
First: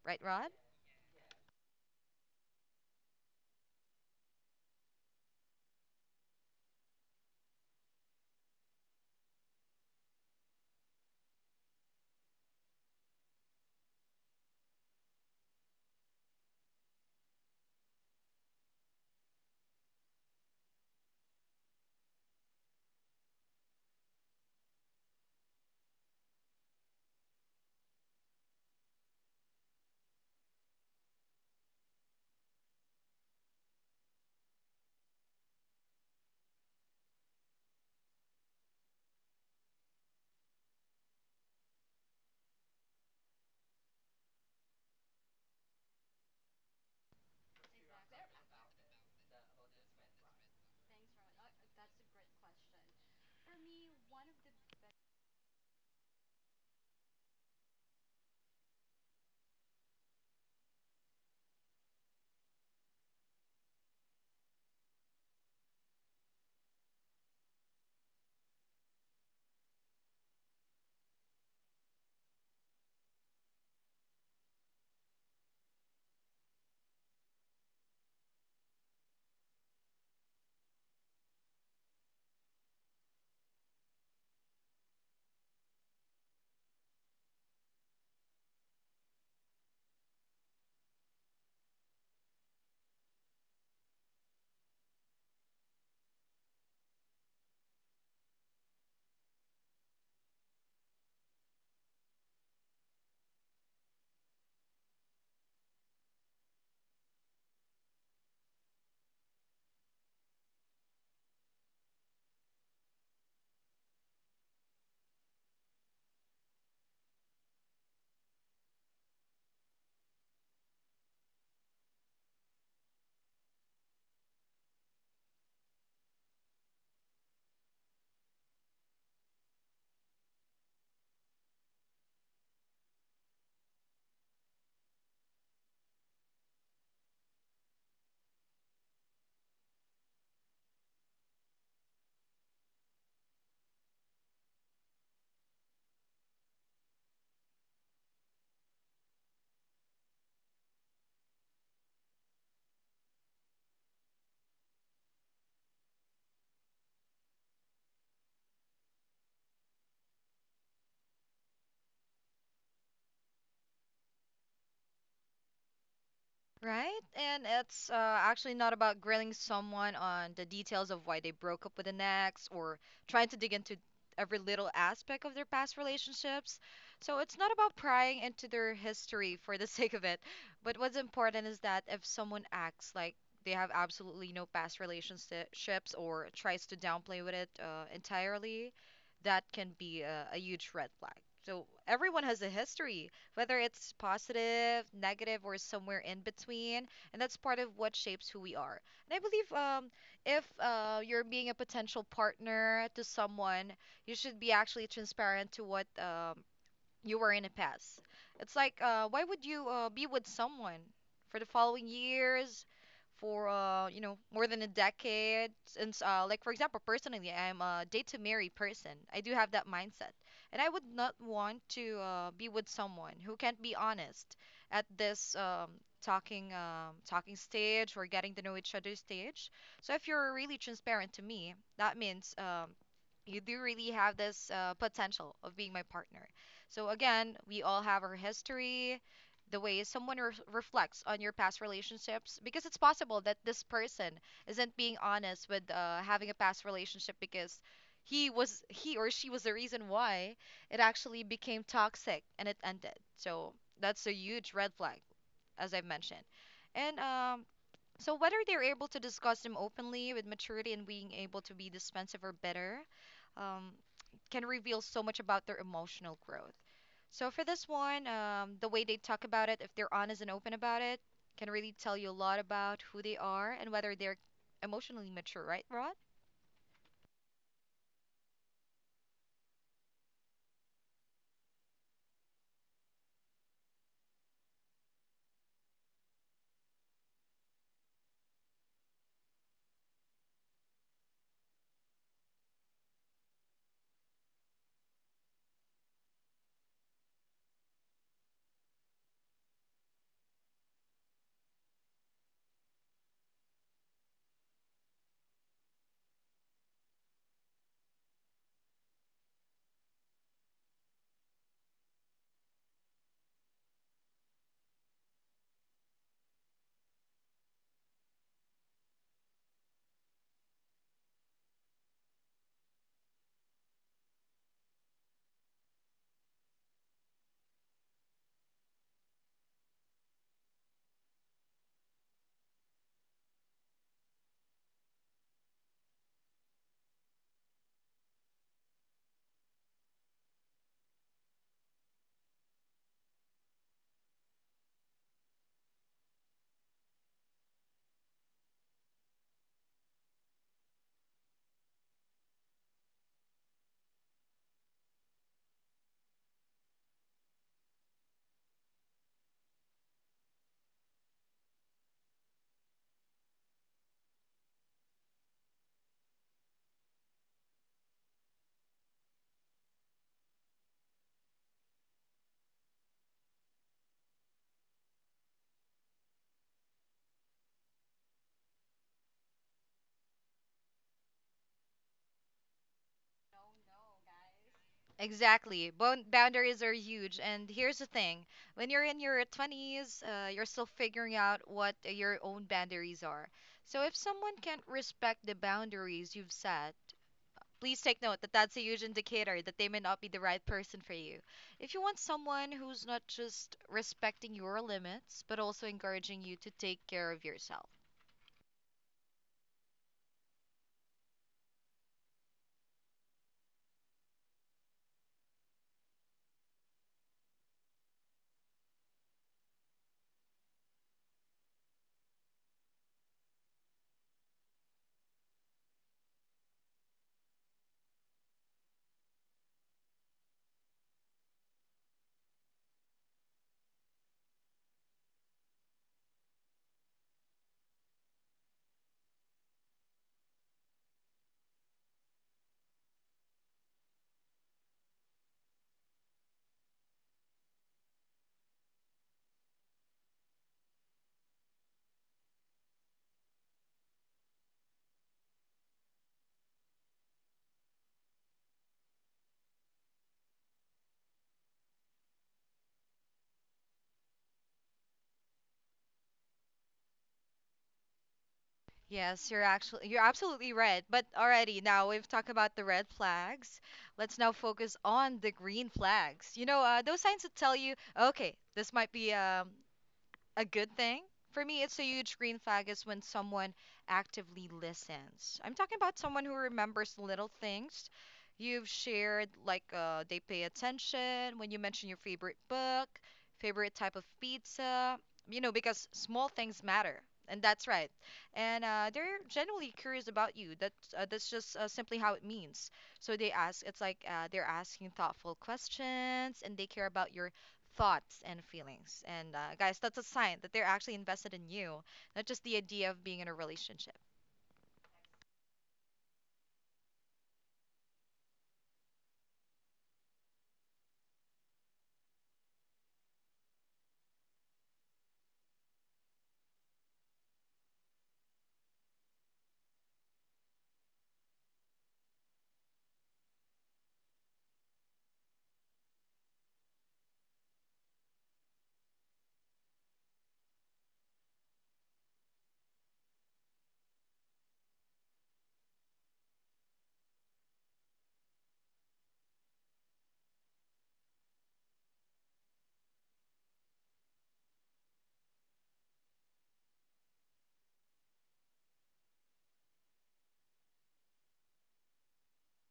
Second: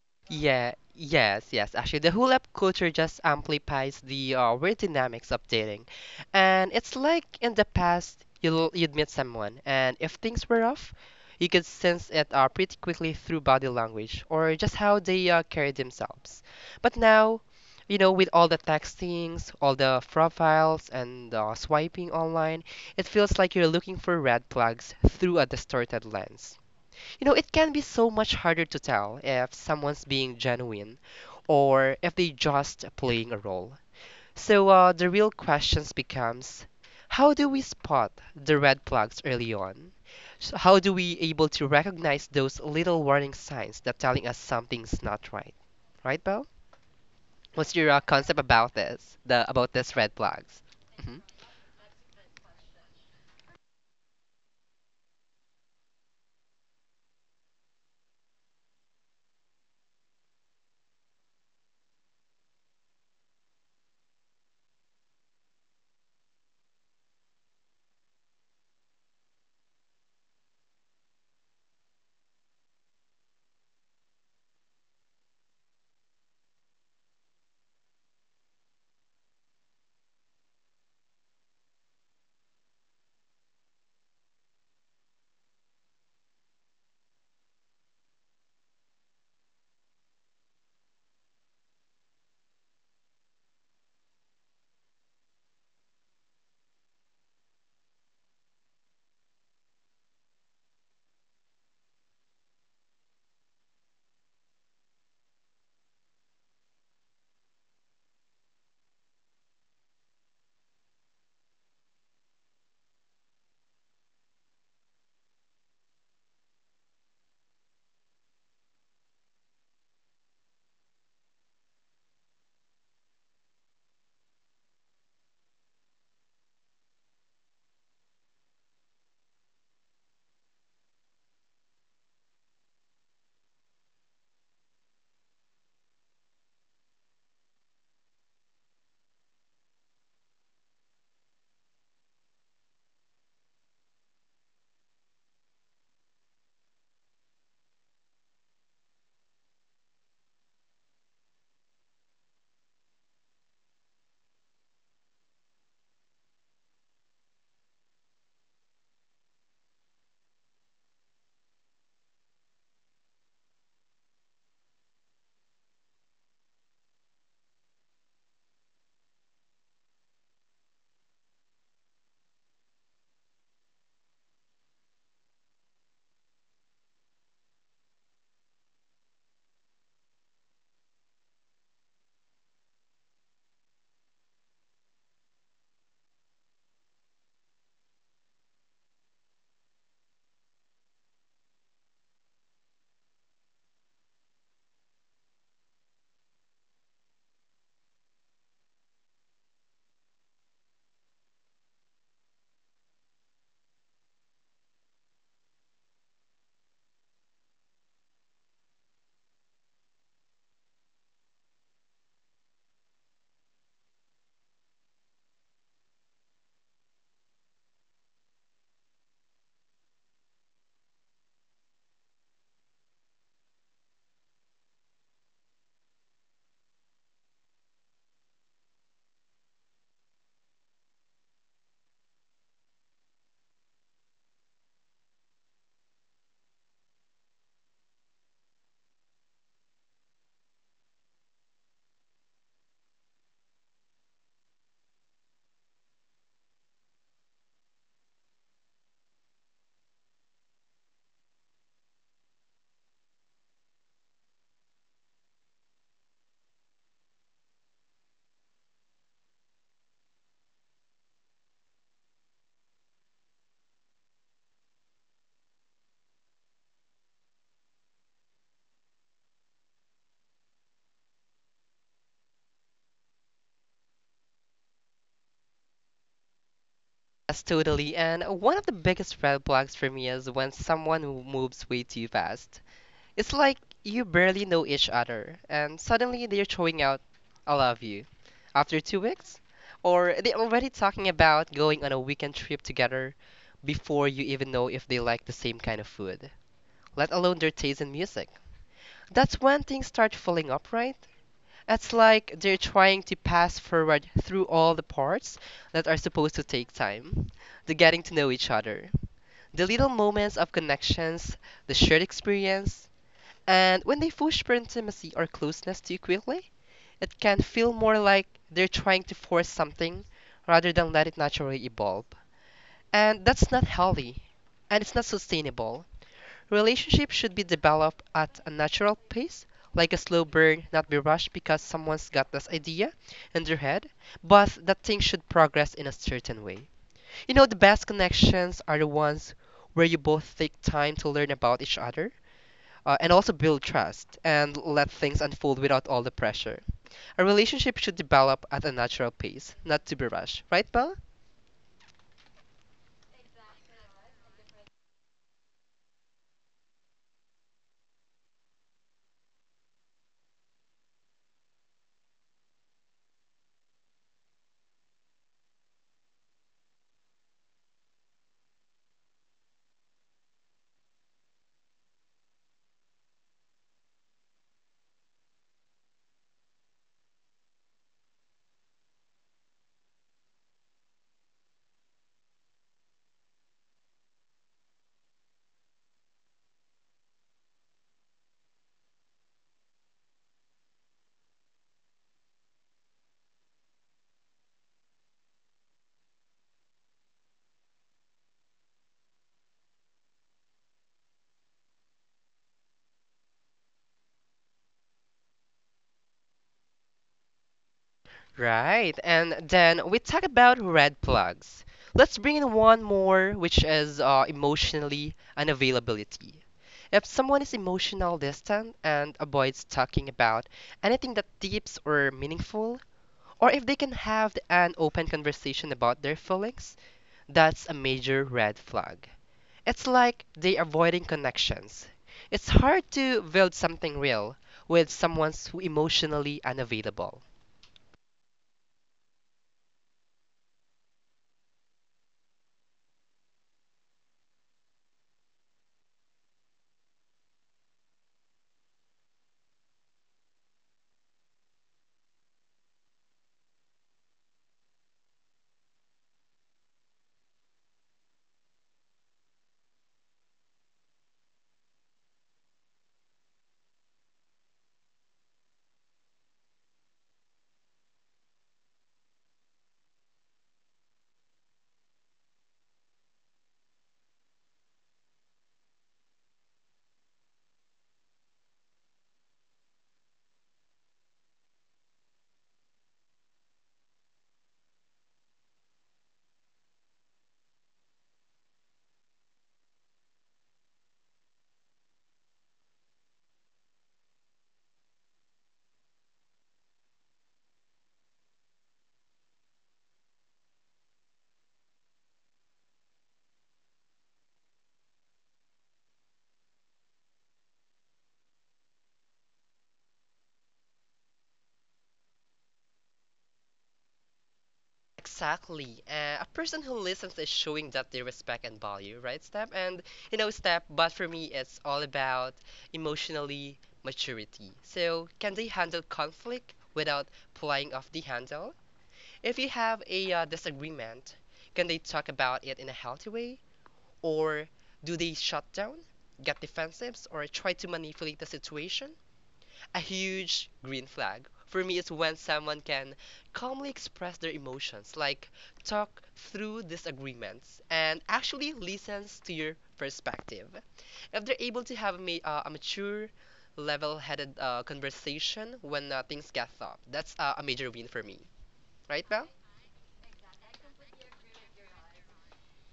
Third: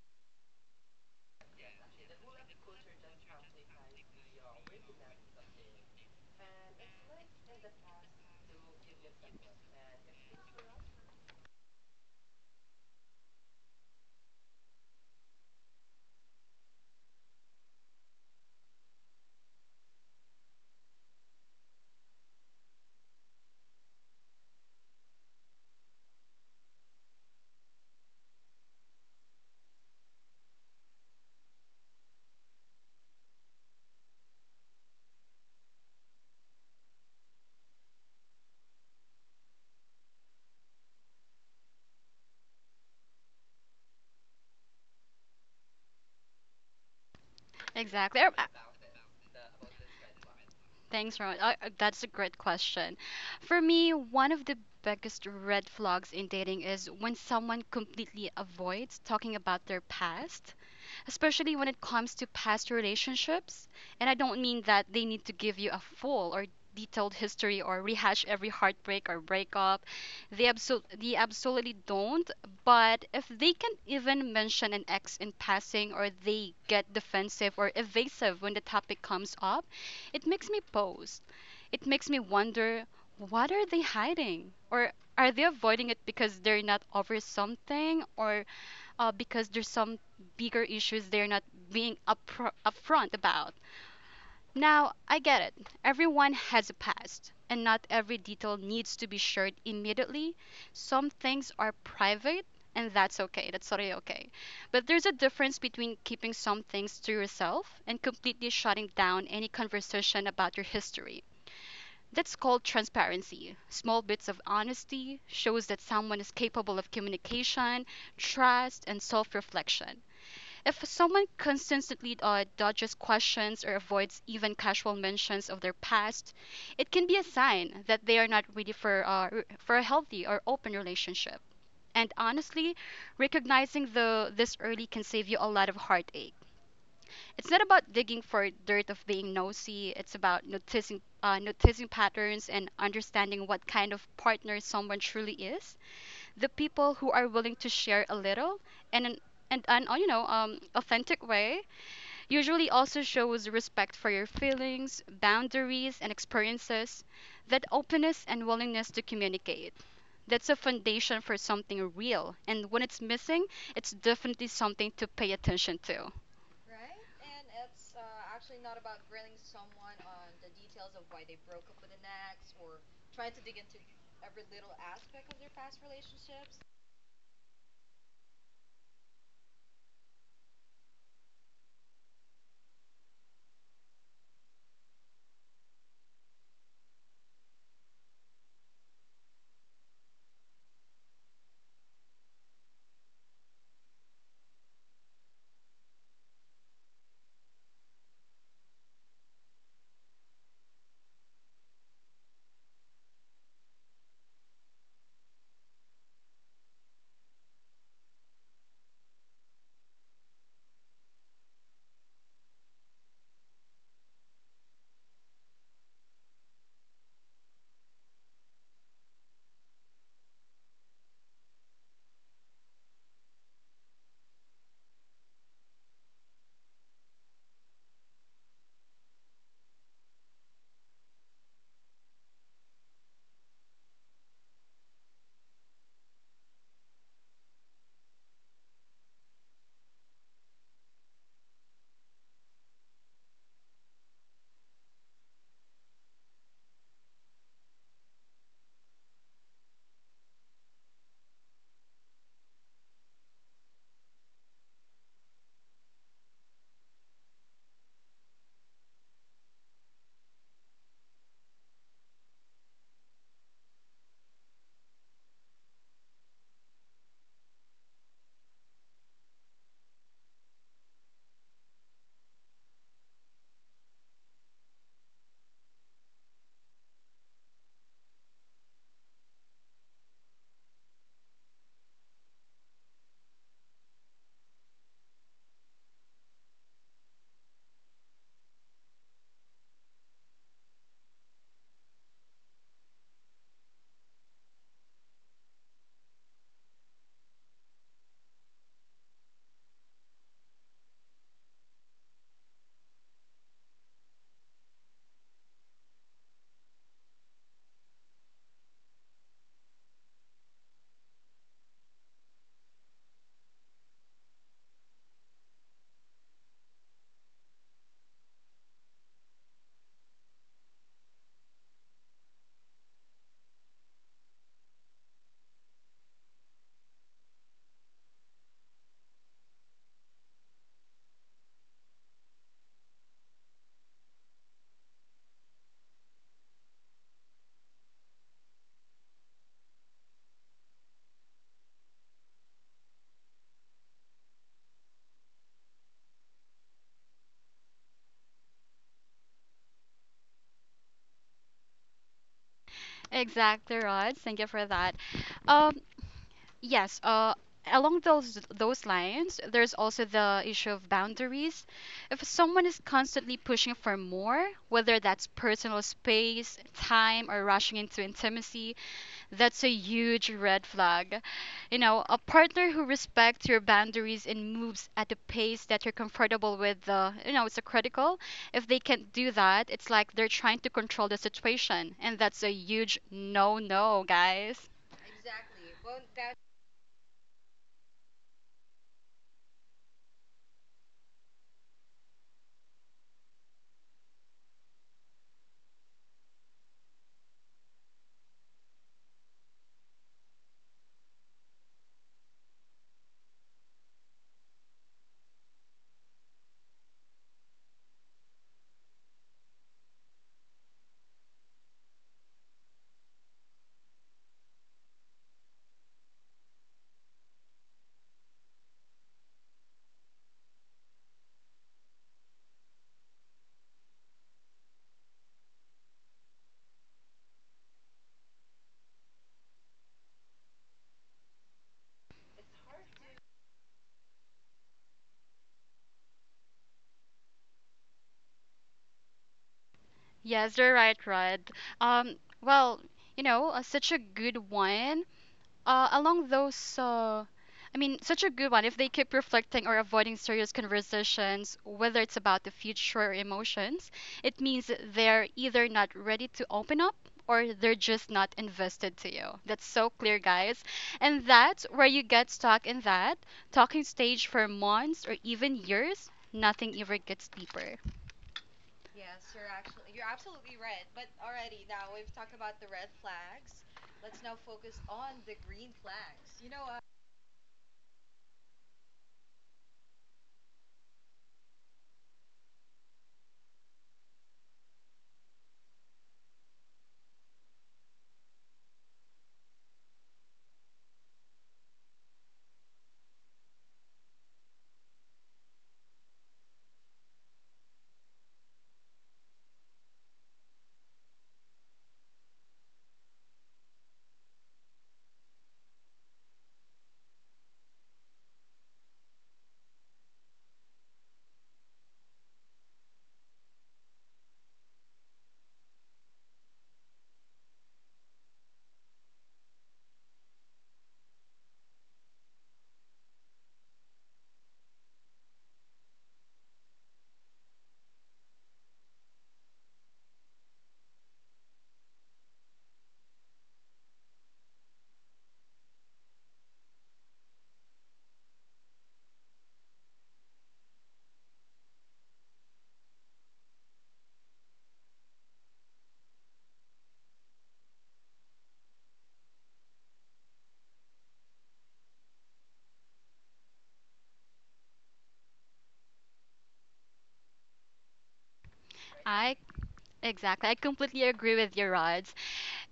[SPEAKER 1] Right, Rod?
[SPEAKER 2] Yeah, yes, yes. Actually, the hula hoop culture just amplifies the weird dynamics of dating. And it's like in the past, you'd meet someone, and if things were off, you could sense it pretty quickly through body language or just how they carry themselves. But now, you know, with all the textings, all the profiles, and swiping online, it feels like you're looking for red flags through a distorted lens. You know, it can be so much harder to tell if someone's being genuine or if they are just playing a role. So the real questions becomes, how do we spot the red flags early on? How do we able to recognize those little warning signs that telling us something's not right? Right, Bo? What's your
[SPEAKER 3] Exactly.
[SPEAKER 2] concept about this? The about this red flags? Hmm.
[SPEAKER 3] Thanks, Ron. That's a great question. For me, one of the biggest red flags in dating is when someone completely avoids talking about their past, especially when it comes to past relationships. And I don't mean that they need to give you a full or detailed history or rehash every heartbreak or breakup. They absolutely don't. But if they can even mention an ex in passing or they get defensive or evasive when the topic comes up, it makes me pause. It makes me wonder, what are they hiding? Or are they avoiding it because they're not over something? Or because there's some bigger issues they're not being upfront about. Now, I get it. Everyone has a past, and not every detail needs to be shared immediately. Some things are private, and that's okay. That's totally okay. But there's a difference between keeping some things to yourself and completely shutting down any conversation about your history. That's called transparency. Small bits of honesty shows that someone is capable of communication, trust, and self-reflection. If someone consistently dodges questions or avoids even casual mentions of their past, it can be a sign that they are not ready for, for a healthy or open relationship. And honestly, recognizing the this early can save you a lot of heartache. It's not about digging for dirt of being nosy. It's about noticing noticing patterns and understanding what kind of partner someone truly is. The people who are willing to share a little and an and an you know authentic way usually also shows respect for your feelings, boundaries, and experiences, that openness and willingness to communicate. That's a foundation for something real, and when it's missing, it's definitely something to pay attention to.
[SPEAKER 1] Right? And it's actually not about grilling someone on the details of why they broke up with an ex or trying to dig into every little aspect of their past relationships. So it's not about prying into their history for the sake of it. But what's important is that if someone acts like they have absolutely no past relationships or tries to downplay with it entirely, that can be a huge red flag. So everyone has a history whether it's positive, negative, or somewhere in between. And that's part of what shapes who we are. And I believe if you're being a potential partner to someone, you should be actually transparent to what you were in a past. It's like, why would you be with someone for the following years, for you know, more than a decade? Since, like for example, personally, I'm a date to marry person. I do have that mindset, and I would not want to be with someone who can't be honest at this talking talking stage or getting to know each other stage. So if you're really transparent to me, that means you do really have this potential of being my partner. So again, we all have our history, the way someone reflects on your past relationships, because it's possible that this person isn't being honest with having a past relationship because he or she was the reason why it actually became toxic and it ended. So that's a huge red flag, as I've mentioned. And so whether they're able to discuss them openly with maturity and being able to be dispensive or bitter, um, can reveal so much about their emotional growth. So for this one, the way they talk about it, if they're honest and open about it, can really tell you a lot about who they are and whether they're emotionally mature, right, Rod?
[SPEAKER 2] Yes, totally. And one of the biggest red flags for me is when someone who moves way too fast. It's like you barely know each other, and suddenly they're throwing out, I love you, after 2 weeks? Or they're already talking about going on a weekend trip together before you even know if they like the same kind of food, let alone their taste in music. That's when things start falling apart. It's like they're trying to pass forward through all the parts that are supposed to take time, the getting to know each other, the little moments of connections, the shared experience, and when they push for intimacy or closeness too quickly, it can feel more like they're trying to force something rather than let it naturally evolve. And that's not healthy, and it's not sustainable. Relationships should be developed at a natural pace, like a slow burn, not be rushed because someone's got this idea in their head, but that thing should progress in a certain way. You know, the best connections are the ones where you both take time to learn about each other and also build trust and let things unfold without all the pressure. A relationship should develop at a natural pace, not to be rushed, right, Belle?
[SPEAKER 3] Exactly, Rod. Thank you for that. Um, yes, along those lines, there's also the issue of boundaries. If someone is constantly pushing for more, whether that's personal space, time, or rushing into intimacy, that's a huge red flag. You know, a partner who respects your boundaries and moves at a pace that you're comfortable with, you know, it's a critical. If they can't do that, it's like they're trying to control the situation. And that's a huge no no, guys.
[SPEAKER 1] Exactly. Boundaries are huge. And here's the thing when you're in your 20s, you're still figuring out what your own boundaries are. So if someone can't respect the boundaries you've set, please take note that that's a huge indicator that they may not be the right person for you. If you want someone who's not just respecting your limits, but also encouraging you to take care of yourself.
[SPEAKER 2] Right, and then we talk about red flags. Let's bring in one more, which is emotionally unavailability. If someone is emotional distant and avoids talking about anything that deep or meaningful, or if they can have an open conversation about their feelings, that's a major red flag. It's like they're avoiding connections. It's hard to build something real with someone who emotionally unavailable.
[SPEAKER 3] Yes, you're right, Red. Um, well, you know, such a good one. Uh, along those, uh, I mean, such a good one. If they keep reflecting or avoiding serious conversations, whether it's about the future or emotions, it means that they're either not ready to open up or they're just not invested to you. That's so clear, guys. And that's where you get stuck in that talking stage for months or even years. Nothing ever gets deeper.
[SPEAKER 1] You're absolutely right. But already now we've talked about the red flags. Let's now focus on the green flags. You know, those signs that tell you, okay, this might be a good thing. For me, it's a huge green flag is when someone actively listens. I'm talking about someone who remembers little things you've shared, like they pay attention when you mention your favorite book, favorite type of pizza, because small things matter. And that's right. And they're genuinely curious about you. That's just simply how it means. So they ask. It's like they're asking thoughtful questions, and they care about your thoughts and feelings. And guys, that's a sign that they're actually invested in you, not just the idea of being in a relationship.
[SPEAKER 2] Exactly. A person who listens is showing that they respect and value, right, Step? And you know, Step, but for me, it's all about emotionally maturity. So, can they handle conflict without playing off the handle? If you have a disagreement, can they talk about it in a healthy way? Or do they shut down, get defensive, or try to manipulate the situation? A huge green flag for me is when someone can calmly express their emotions, like talk through disagreements and actually listens to your perspective. If they're able to have a mature, level headed conversation when things get tough, that's a major win for me. Right, Val?
[SPEAKER 3] I Exactly. I completely agree with you, Rods.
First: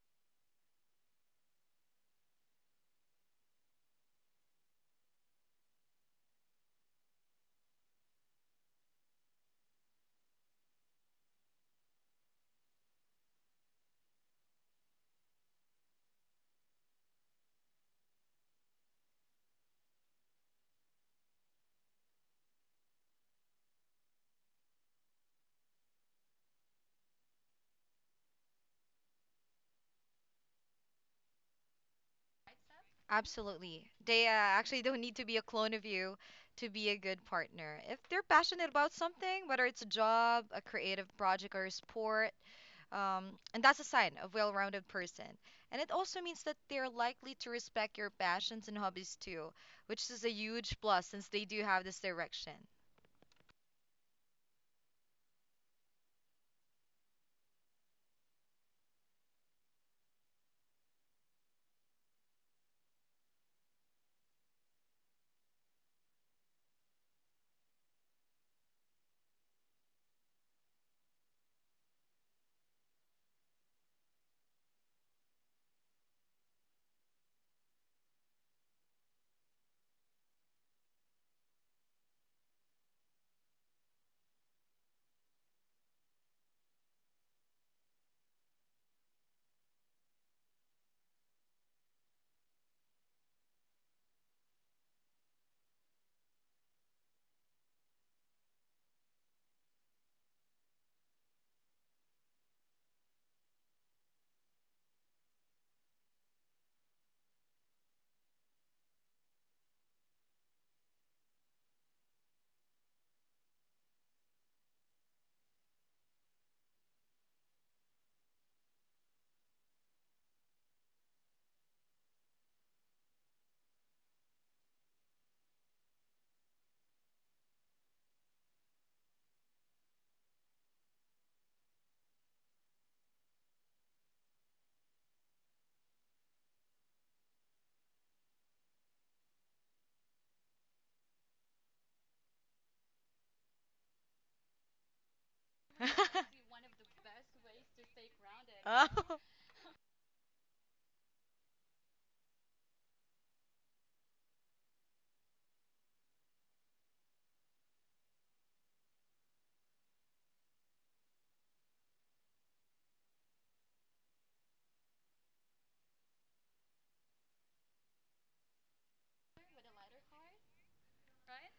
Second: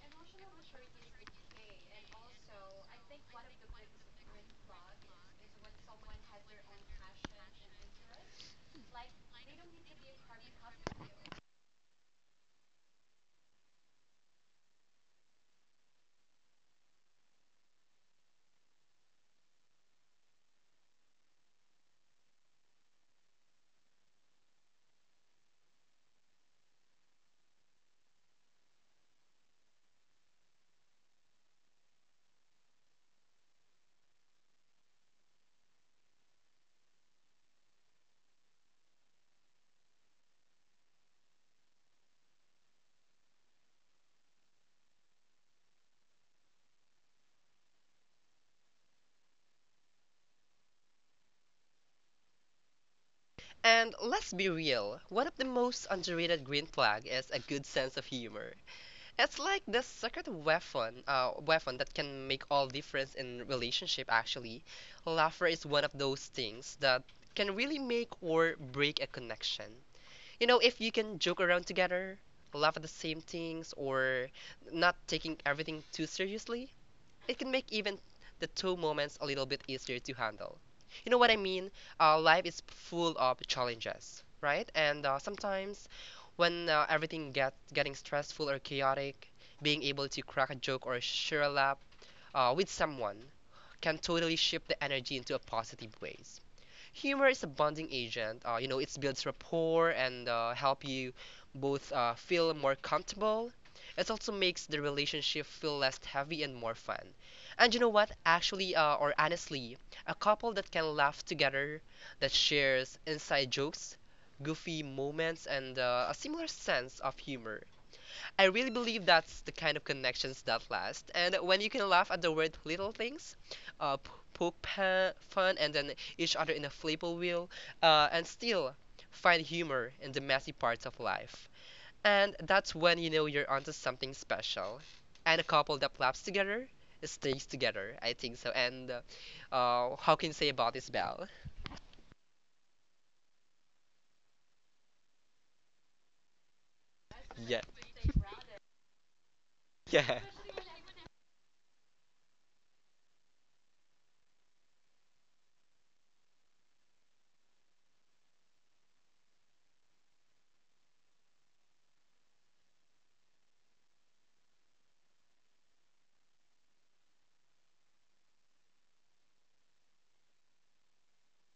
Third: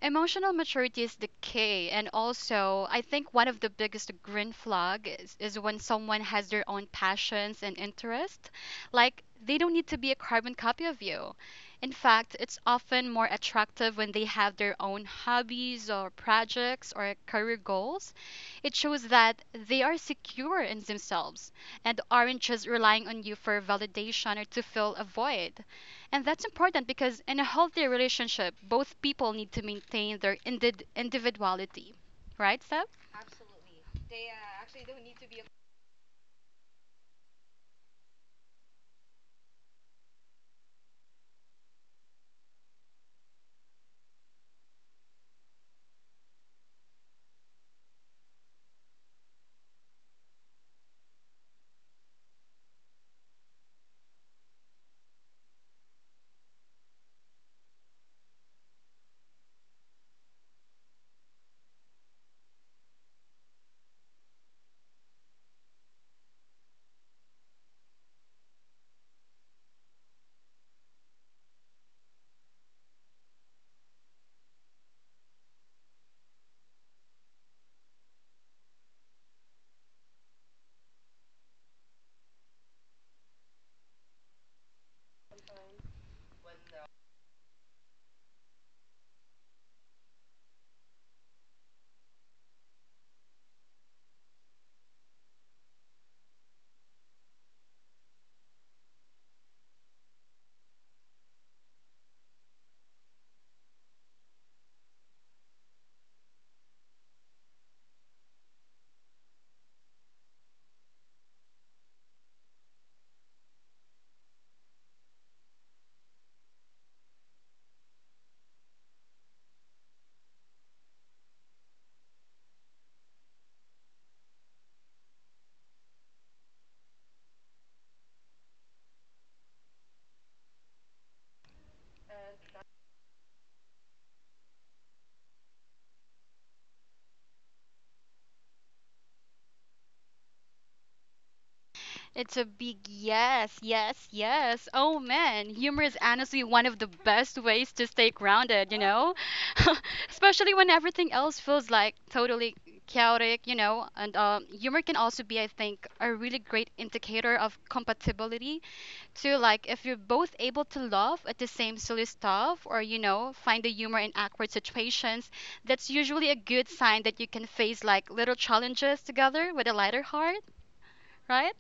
[SPEAKER 3] Emotional maturity is the key. And also, I think one of the biggest green flag is when someone has their own passions and interests. Like, they don't need to be a carbon copy of you. In fact, it's often more attractive when they have their own hobbies or projects or career goals. It shows that they are secure in themselves and aren't just relying on you for validation or to fill a void. And that's important because in a healthy relationship, both people need to maintain their individuality. Right, Steph?
[SPEAKER 1] Absolutely. They actually don't need to be a clone of you to be a good partner. If they're passionate about something, whether it's a job, a creative project, or a sport, and that's a sign of well-rounded person. And it also means that they're likely to respect your passions and hobbies too, which is a huge plus since they do have this direction.
[SPEAKER 2] And let's be real, one of the most underrated green flag is a good sense of humor. It's like the secret weapon, weapon that can make all difference in relationship. Actually, laughter is one of those things that can really make or break a connection. You know, if you can joke around together, laugh at the same things, or not taking everything too seriously, it can make even the two moments a little bit easier to handle. You know what I mean? Life is full of challenges, right? And sometimes when everything gets getting stressful or chaotic, being able to crack a joke or share a laugh with someone can totally shift the energy into a positive ways. Humor is a bonding agent. You know, it builds rapport and help you both feel more comfortable. It also makes the relationship feel less heavy and more fun. And you know what? Actually, or honestly, a couple that can laugh together, that shares inside jokes, goofy moments, and a similar sense of humor, I really believe that's the kind of connections that last. And when you can laugh at the word little things, fun, and then each other in a flipple wheel, and still find humor in the messy parts of life. And that's when you know you're onto something special. And a couple that laughs together stays together. I think so. And how can you say about this, Belle?
[SPEAKER 3] It's a big yes, yes, yes. Oh man, humor is honestly one of the best
[SPEAKER 2] Yeah.
[SPEAKER 3] ways to stay grounded, you know?
[SPEAKER 2] Yeah.
[SPEAKER 3] Especially when everything else feels like totally chaotic, you know? And humor can also be, I think, a really great indicator of compatibility to like if you're both able to laugh at the same silly stuff or you know find the humor in awkward situations, that's usually a good sign that you can face like little challenges together with a lighter heart, right?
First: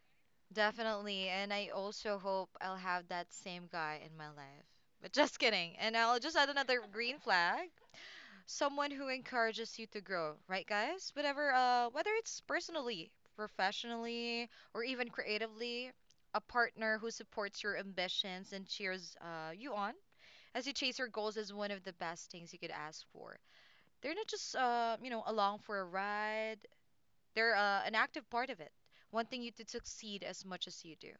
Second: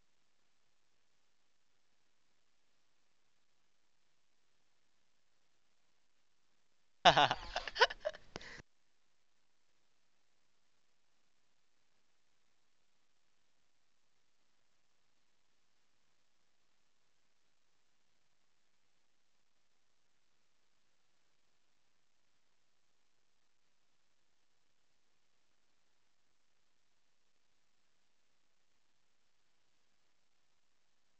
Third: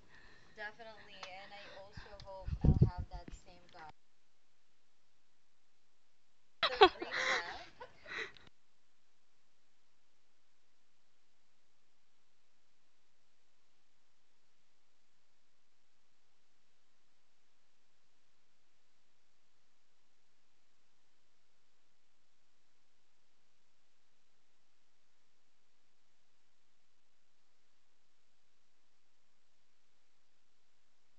[SPEAKER 1] Definitely. And I also hope I'll have that same guy in my life. But just kidding. And I'll just add another green flag. Someone who encourages you to grow, right guys? Whatever whether it's personally, professionally, or even creatively, a partner who supports your ambitions and cheers you on as you chase your goals is one of the best things you could ask for. They're not just along for a ride. They're an active part of it wanting you to succeed as much as you do.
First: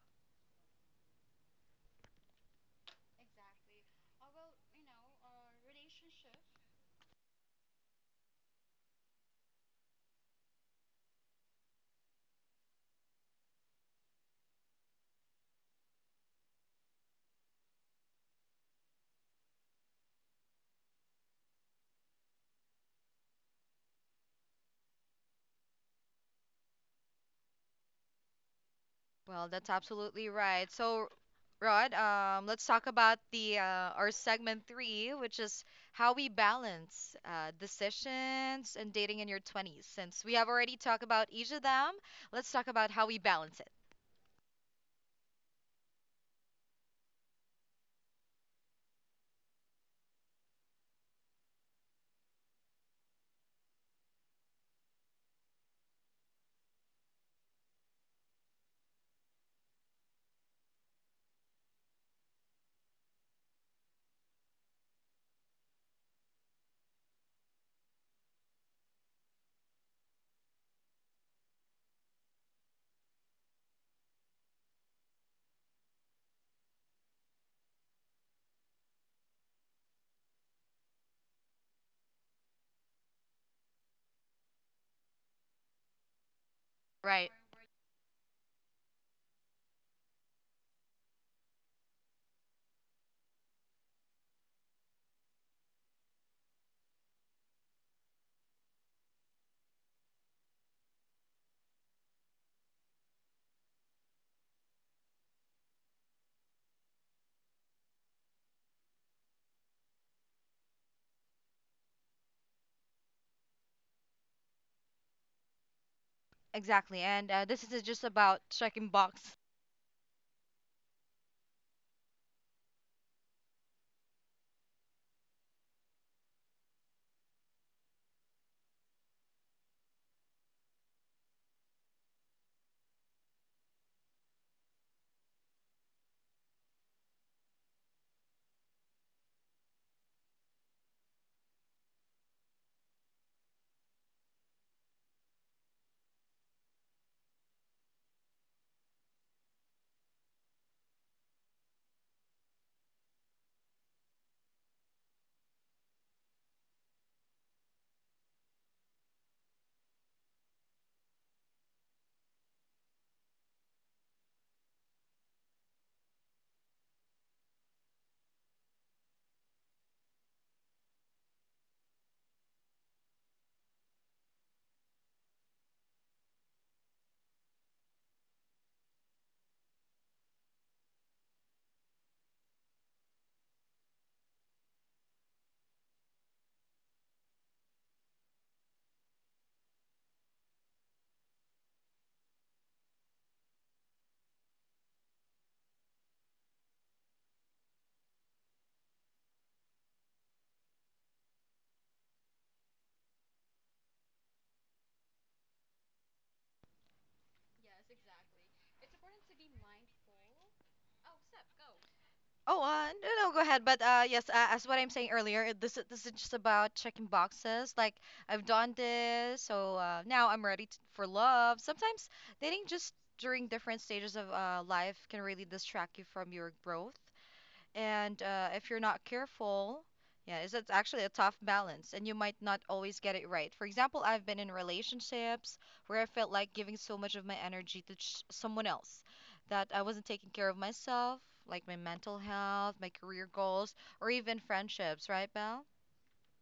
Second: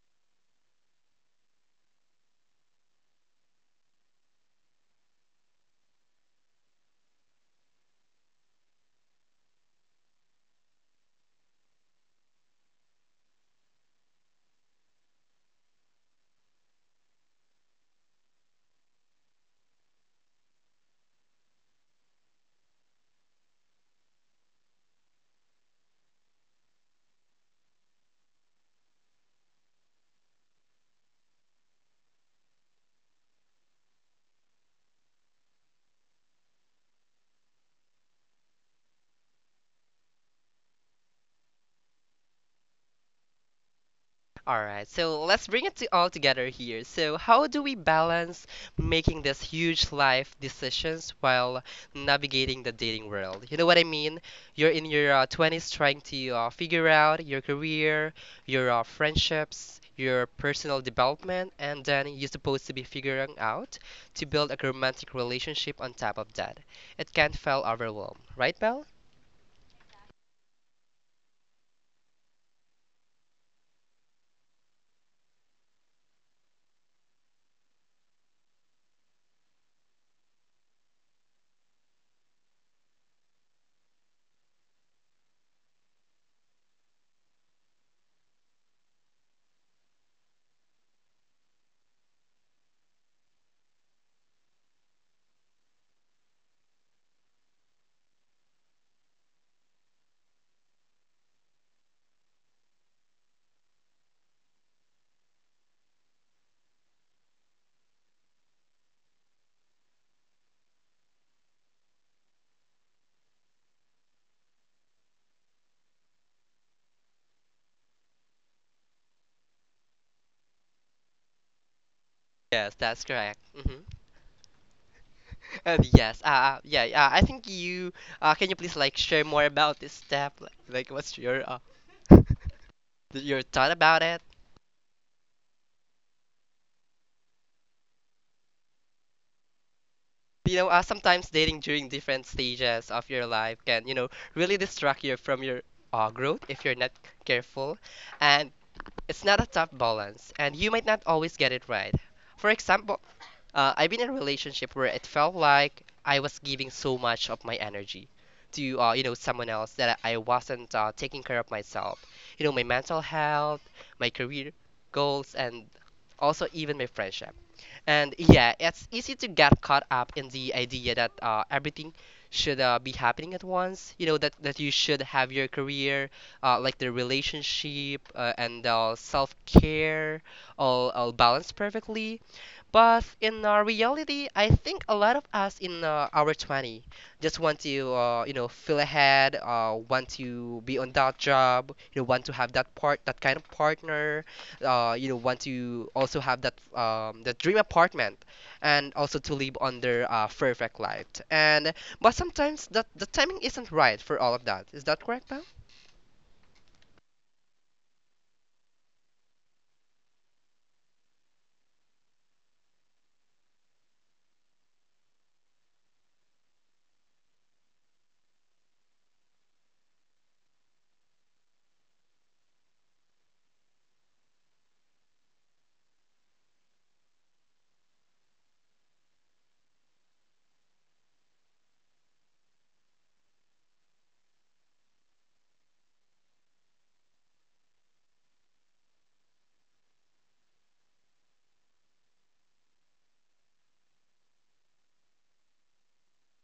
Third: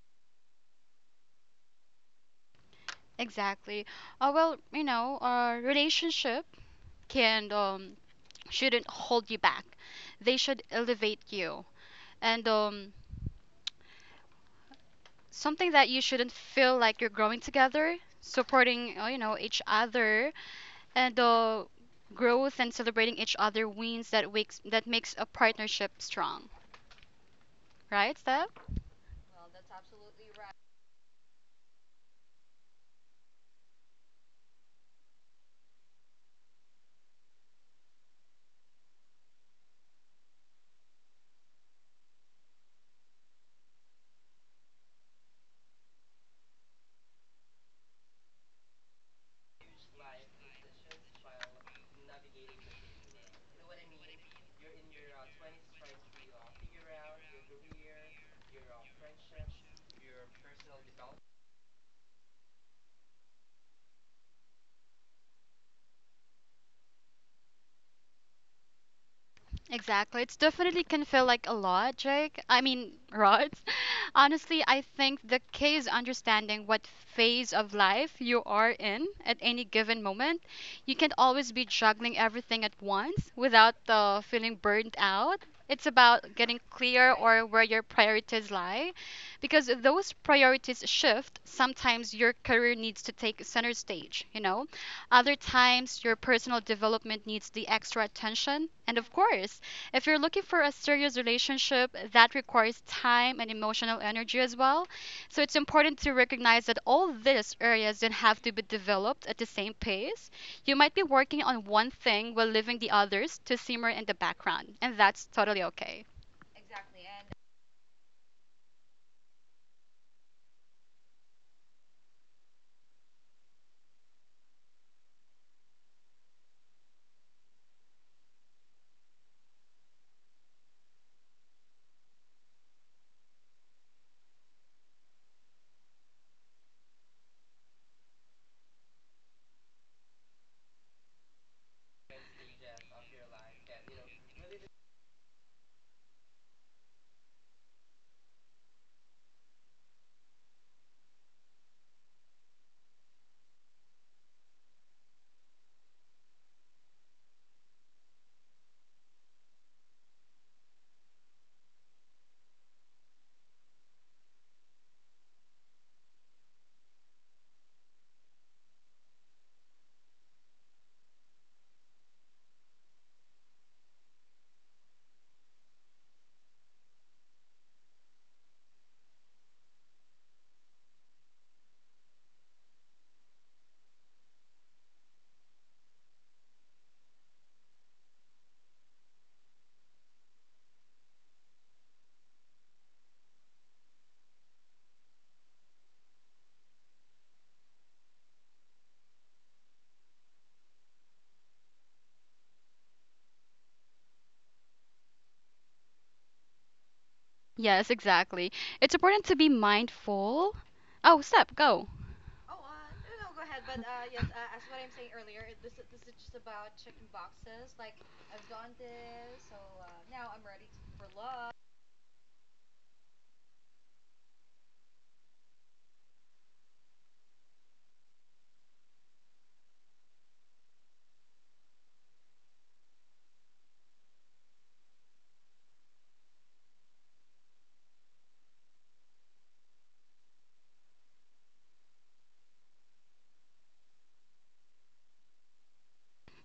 [SPEAKER 3] Exactly. Well, you know, our relationship can shouldn't hold you back. They should elevate you. And Something that you shouldn't feel like you're growing together, supporting, you know, each other and growth and celebrating each other wins that wakes that makes a partnership strong, right, Steph?
[SPEAKER 1] Well, that's absolutely right. So, Rod, let's talk about the our segment three, which is how we balance decisions and dating in your 20s. Since we have already talked about each of them, let's talk about how we balance it.
[SPEAKER 2] All right, so let's bring it to all together here. So, how do we balance making these huge life decisions while navigating the dating world? You know what I mean? You're in your 20s trying to figure out your career, your friendships, your personal development, and then you're supposed to be figuring out to build a romantic relationship on top of that. It can feel overwhelmed, right, Belle?
[SPEAKER 3] Exactly. It's definitely can feel like a lot, Jake. I mean, Rod. Honestly, I think the key is understanding what phase of life you are in at any given moment. You can't always be juggling everything at once without feeling burnt out. It's about getting clear
[SPEAKER 1] Right.
[SPEAKER 3] or where your priorities lie because those priorities shift. Sometimes your career needs to take center stage, you know? Other times, your personal development needs the extra attention. And of course, if you're looking for a serious relationship, that requires time and emotional energy as well. So it's important to recognize that all these areas don't have to be developed at the same pace. You might be working on one thing while leaving the others to simmer in the background, and that's totally okay.
[SPEAKER 1] Exactly. And this is just about checking box.
[SPEAKER 2] Yes, that's correct. Hmm. Yes. Yeah. I think you. Can you please like share more about this step? Like what's your your thought about it? You know, sometimes dating during different stages of your life can, you know, really distract you from your growth if you're not careful, and it's not a tough balance, and you might not always get it right. For example, I've been in a relationship where it felt like I was giving so much of my energy to you know someone else that I wasn't taking care of myself. You know, my mental health, my career goals, and also even my friendship. And yeah, it's easy to get caught up in the idea that everything should be happening at once. You know that you should have your career, like the relationship and self-care, all balanced perfectly, but in reality, I think a lot of us in our 20 just want to, you know, feel ahead, want to be on that job, you know, want to have that part, that kind of partner, you know, want to also have that, the dream apartment, and also to live under a perfect life. And but sometimes that the timing isn't right for all of that. Is that correct, Pam?
[SPEAKER 3] Yes, exactly. It's important to be mindful. Oh, step, go.
[SPEAKER 1] Oh, no, no, go ahead. But yes, as what I'm saying earlier, this is just about checking boxes. Like I've done this, so now I'm ready t for love. Sometimes dating just during different stages of life can really distract you from your growth. And if you're not careful, yeah, it's actually a tough balance, and you might not always get it right. For example, I've been in relationships where I felt like giving so much of my energy to someone else that I wasn't taking care of myself, like my mental health, my career goals, or even friendships, right, Belle?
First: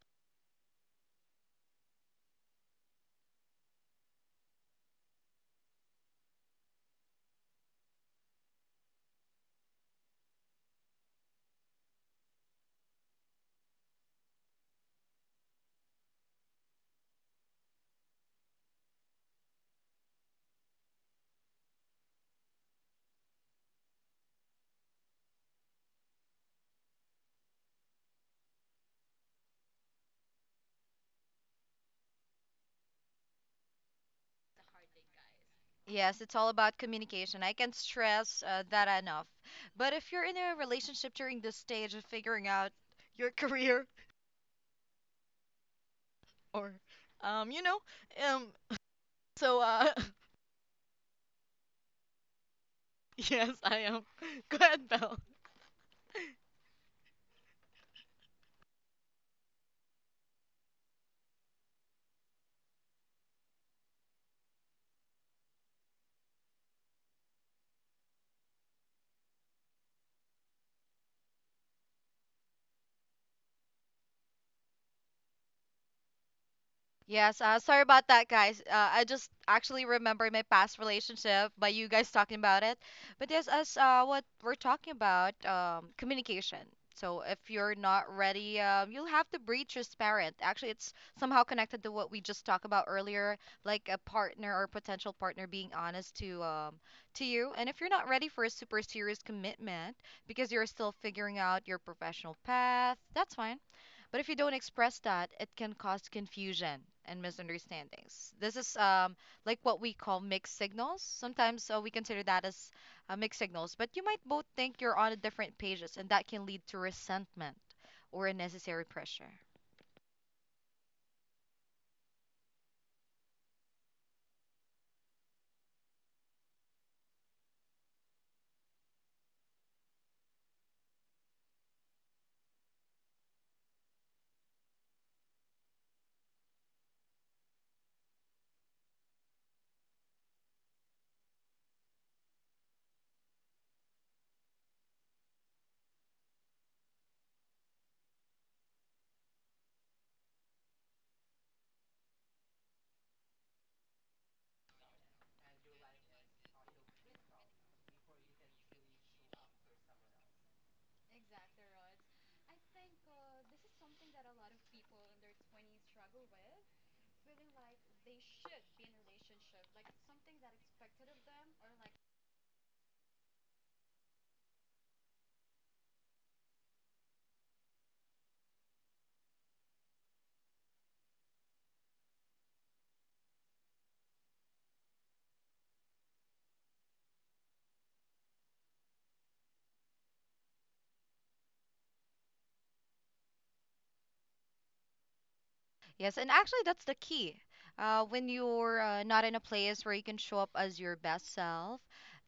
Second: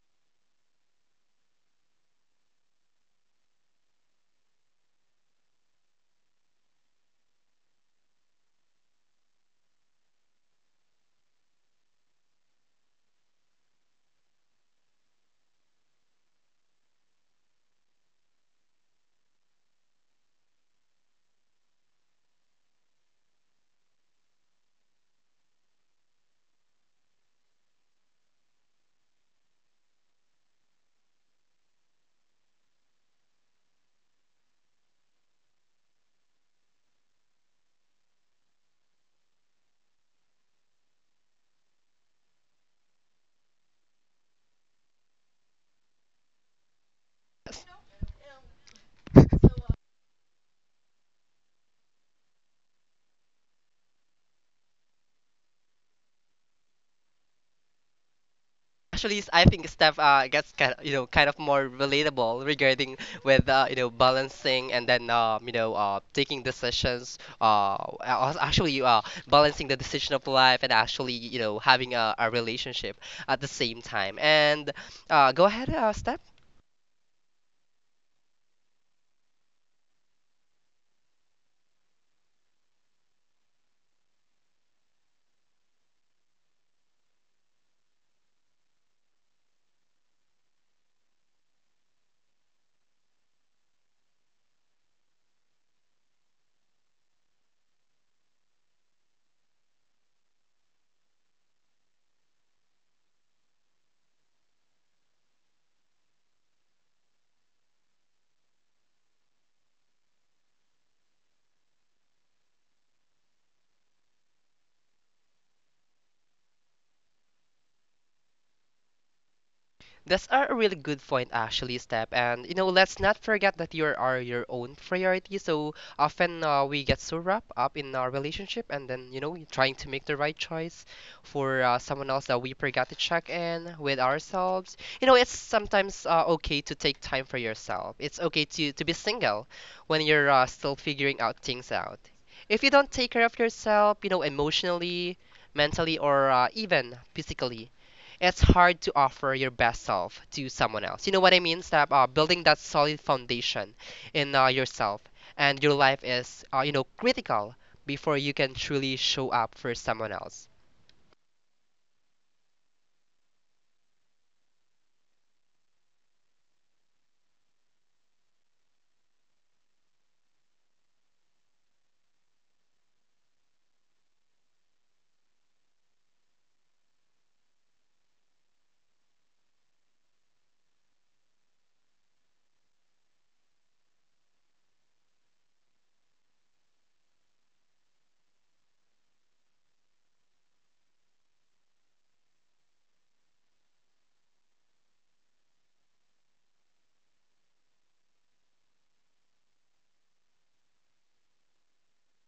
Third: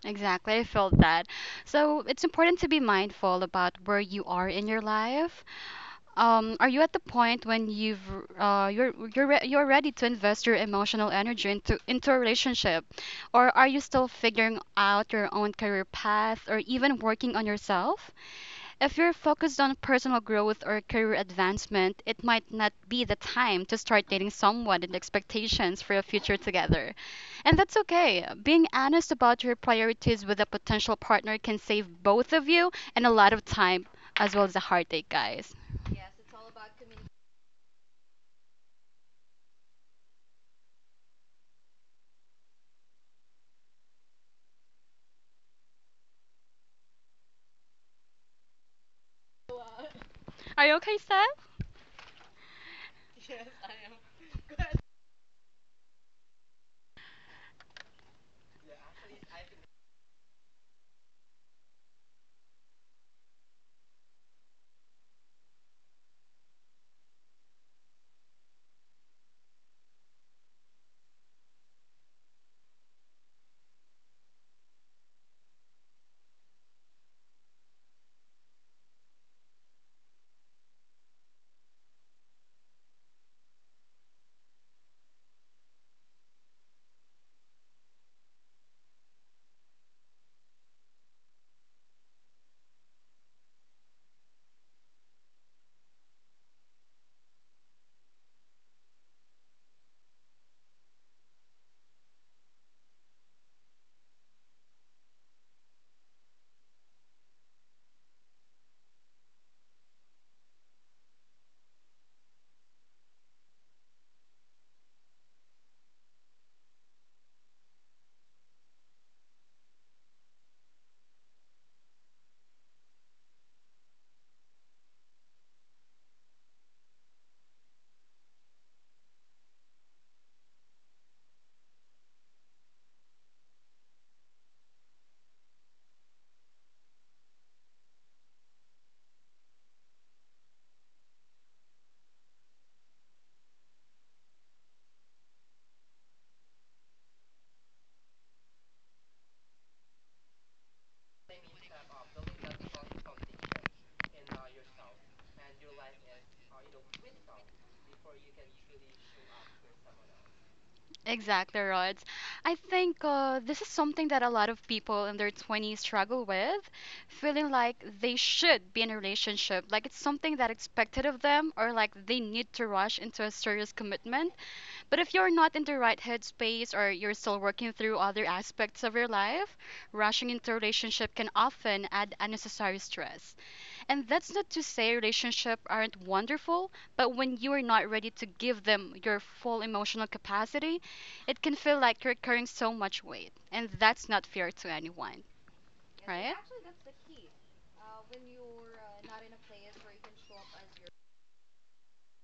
[SPEAKER 3] Exactly, I felt that. So it's important to be mindful about where you are in your life. Are you at the point when you've you're re you're ready to invest your emotional energy into a relationship, or are you still figuring out your own career path or even working on yourself? If you're focused on personal growth or career advancement, it might not be the time to start dating someone and expectations for a future together. And that's okay. Being honest about your priorities with a potential partner can save both of you and a lot of time as well as a heartache, guys.
[SPEAKER 1] Yes, it's all about communication. I can stress that enough. But if you're in a relationship during this stage of figuring out your career or, um, you know, um, so uh,
[SPEAKER 3] Are you okay, Steph?
[SPEAKER 1] Yes, I am. Red Bell.
[SPEAKER 2] I think Steph gets kind of, you know kind of more relatable regarding with you know balancing and then you know taking decisions actually balancing the decision of life and actually you know having a relationship at the same time. And go ahead, Steph.
[SPEAKER 1] Yes, sorry about that, guys. I just actually remember my past relationship by you guys talking about it. But yes, as what we're talking about, communication. So if you're not ready, you'll have to be transparent. Actually, it's somehow connected to what we just talked about earlier, like a partner or potential partner being honest to you. And if you're not ready for a super serious commitment because you're still figuring out your professional path, that's fine. But if you don't express that, it can cause confusion and misunderstandings. This is like what we call mixed signals. Sometimes we consider that as mixed signals, but you might both think you're on different pages, and that can lead to resentment or unnecessary pressure.
[SPEAKER 2] That's a really good point, actually, Step. And you know, let's not forget that you are your own priority. So often we get so wrapped up in our relationship, and then you know, trying to make the right choice for someone else that we forgot to check in with ourselves. You know, it's sometimes okay to take time for yourself. It's okay to be single when you're still figuring out things out. If you don't take care of yourself, you know, emotionally, mentally, or even physically, it's hard to offer your best self to someone else. You know what I mean? Stop building that solid foundation in yourself, and your life is, you know, critical before you can truly show up for someone else.
[SPEAKER 3] Exactly, Rods. I think this is something that a lot of people in their 20s struggle with, feeling like they should be in a relationship, like it's something that expected of them, or like they need to rush into a serious commitment. But if you're not in the right headspace or you're still working through other aspects of your life, rushing into a relationship can often add unnecessary stress. And that's not to say relationships aren't wonderful, but when you are not ready to give them your full emotional capacity, it can feel like you're carrying so much weight. And that's not fair to anyone,
[SPEAKER 1] Yes, and
[SPEAKER 3] right?
[SPEAKER 1] actually, that's the key. When you're not in a place where you can show up as your best self,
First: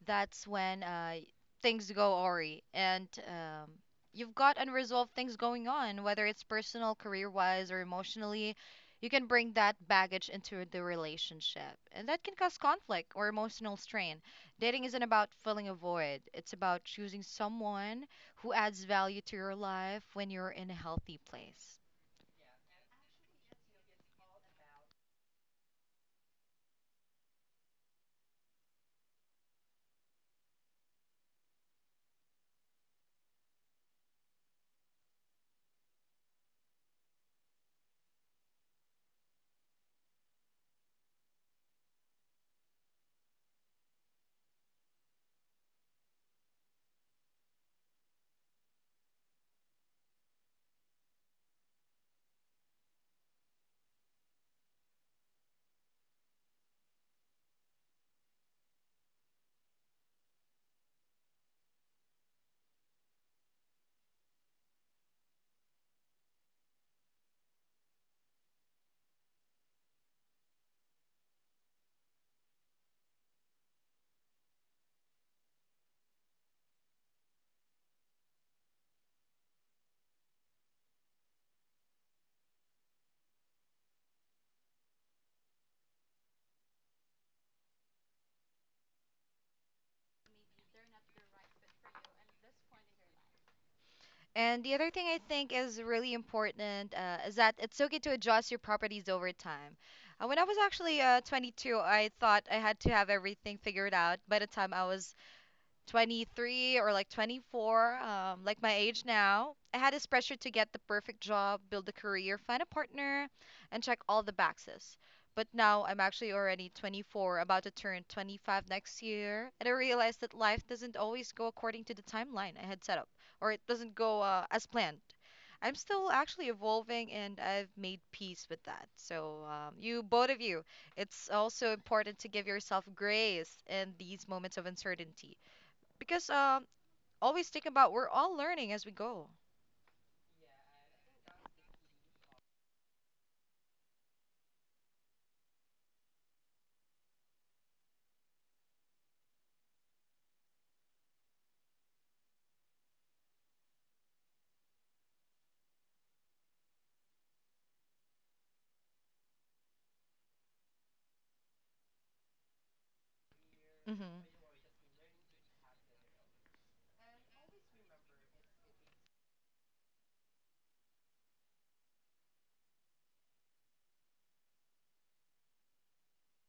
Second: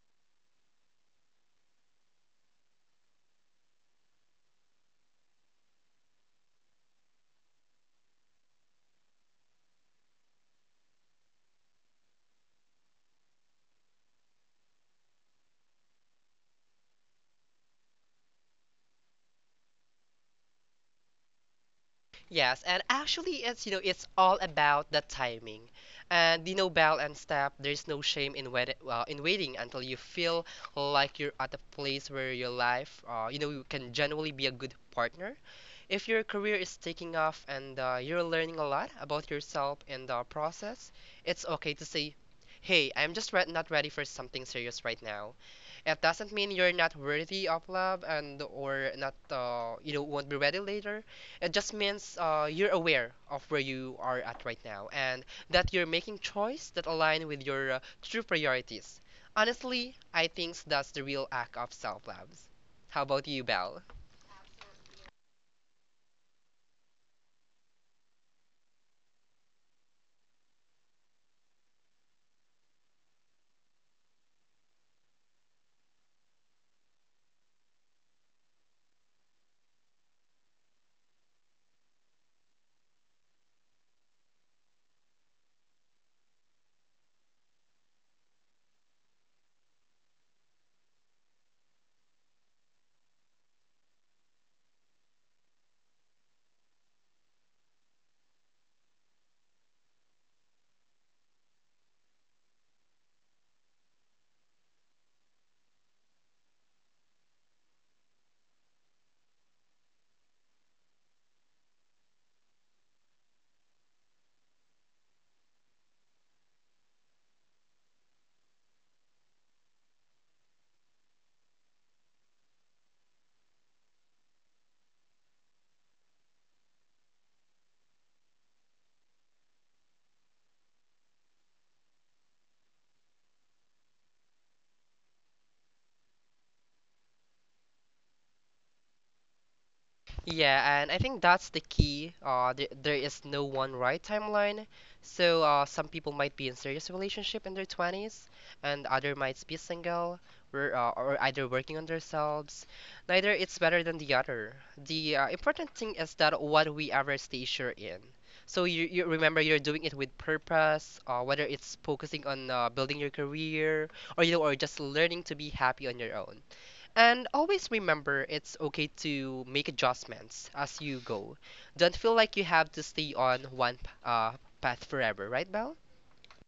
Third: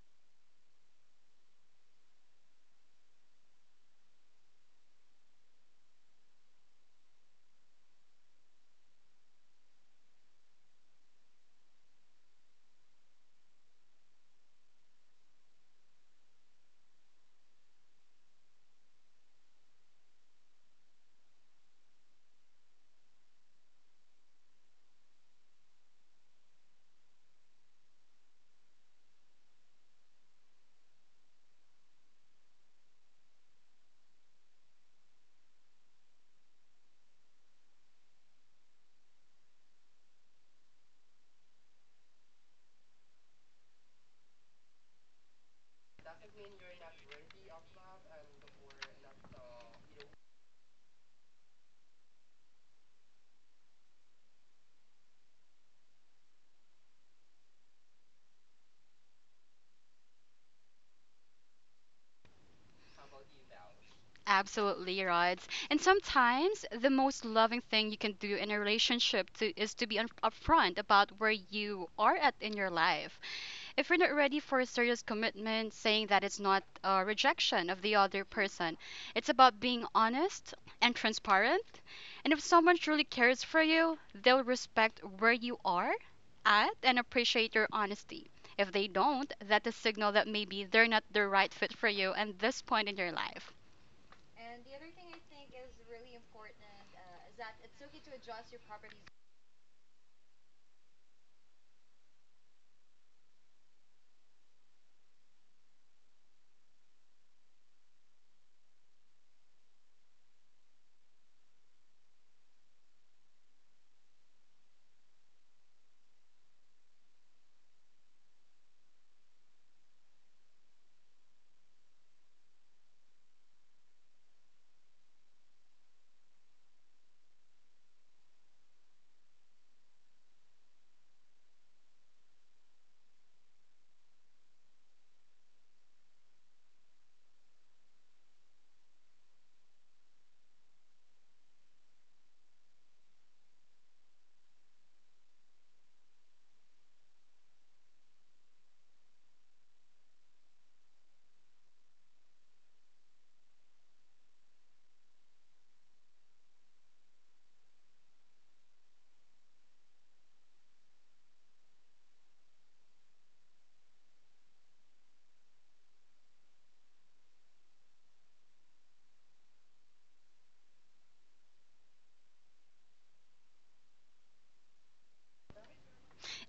[SPEAKER 1] that's when things go awry. And you've got unresolved things going on, whether it's personal, career wise, or emotionally. You can bring that baggage into the relationship, and that can cause conflict or emotional strain. Dating isn't about filling a void, it's about choosing someone who adds value to your life when you're in a healthy place.
[SPEAKER 2] Yes, and actually, it's you know, it's all about the timing. And you know, Bell and Steph, there's no shame in waiting until you feel like you're at a place where your life, you know, you can genuinely be a good partner. If your career is taking off and you're learning a lot about yourself in the process, it's okay to say, Hey, I'm just not ready for something serious right now. It doesn't mean you're not worthy of love and or not you know won't be ready later. It just means you're aware of where you are at right now and that you're making choice that align with your true priorities. Honestly, I think that's the real act of self-love. How about you, Belle?
[SPEAKER 3] Absolutely, Rods. And sometimes the most loving thing you can do in a relationship to, is to be upfront about where you are at in your life. If you're not ready for a serious commitment, saying that it's not a rejection of the other person, it's about being honest and transparent. And if someone truly cares for you, they'll respect where you are at and appreciate your honesty. If they don't, that's a signal that maybe they're not the right fit for you at this point in your life.
[SPEAKER 1] And the other thing I think is really important is that it's okay to adjust your properties over time. When I was actually 22, I thought I had to have everything figured out by the time I was 23 or like 24, like my age now, I had this pressure to get the perfect job, build a career, find a partner, and check all the boxes. But now I'm actually already 24, about to turn 25 next year, and I realized that life doesn't always go according to the timeline I had set up, or it doesn't go as planned. I'm still actually evolving, and I've made peace with that. So, you, both of you, it's also important to give yourself grace in these moments of uncertainty because always think about we're all learning as we go.
[SPEAKER 2] Yeah, and I think that's the key. There is no one right timeline. So some people might be in serious relationship in their 20s, and other might be single or, either working on themselves. Neither it's better than the other. The important thing is that what we ever stay sure in. So you remember you're doing it with purpose, whether it's focusing on building your career
[SPEAKER 1] Mm-hmm.
[SPEAKER 2] or you know or just learning to be happy on your own. And always remember it's okay to make adjustments as you go. Don't feel like you have to stay on one path forever, right, Belle?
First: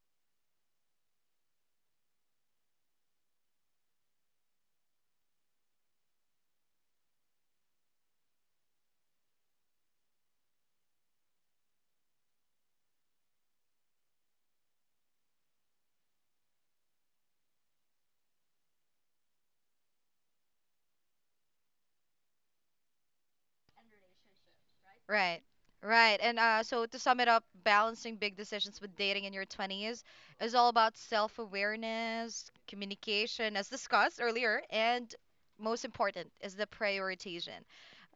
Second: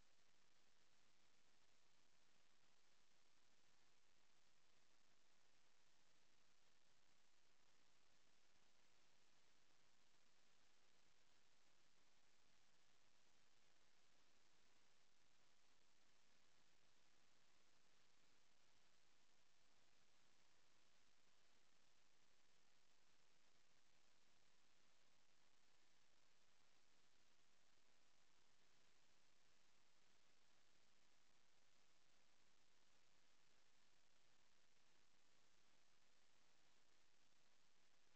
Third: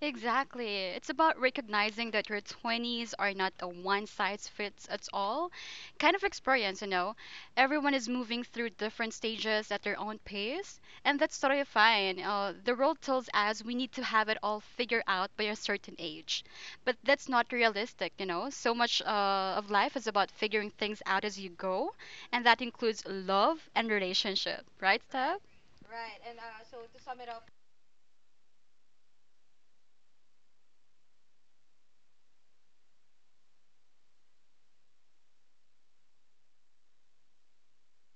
[SPEAKER 3] Exactly. It's about recognizing that your 20s are not a one size fits at all kind of experience, you know. Everyone is moving through different stages at their own pace, and that's totally fine. The world tells us we need to have it all figured out by a certain age, but that's not realistic, you know. So much of life is about figuring things out as you go, and that includes love and relationship, right, Steph?
[SPEAKER 1] Right. Right. And so to sum it up, balancing big decisions with dating in your 20s is all about self-awareness, communication, as discussed earlier, and most important is the prioritization.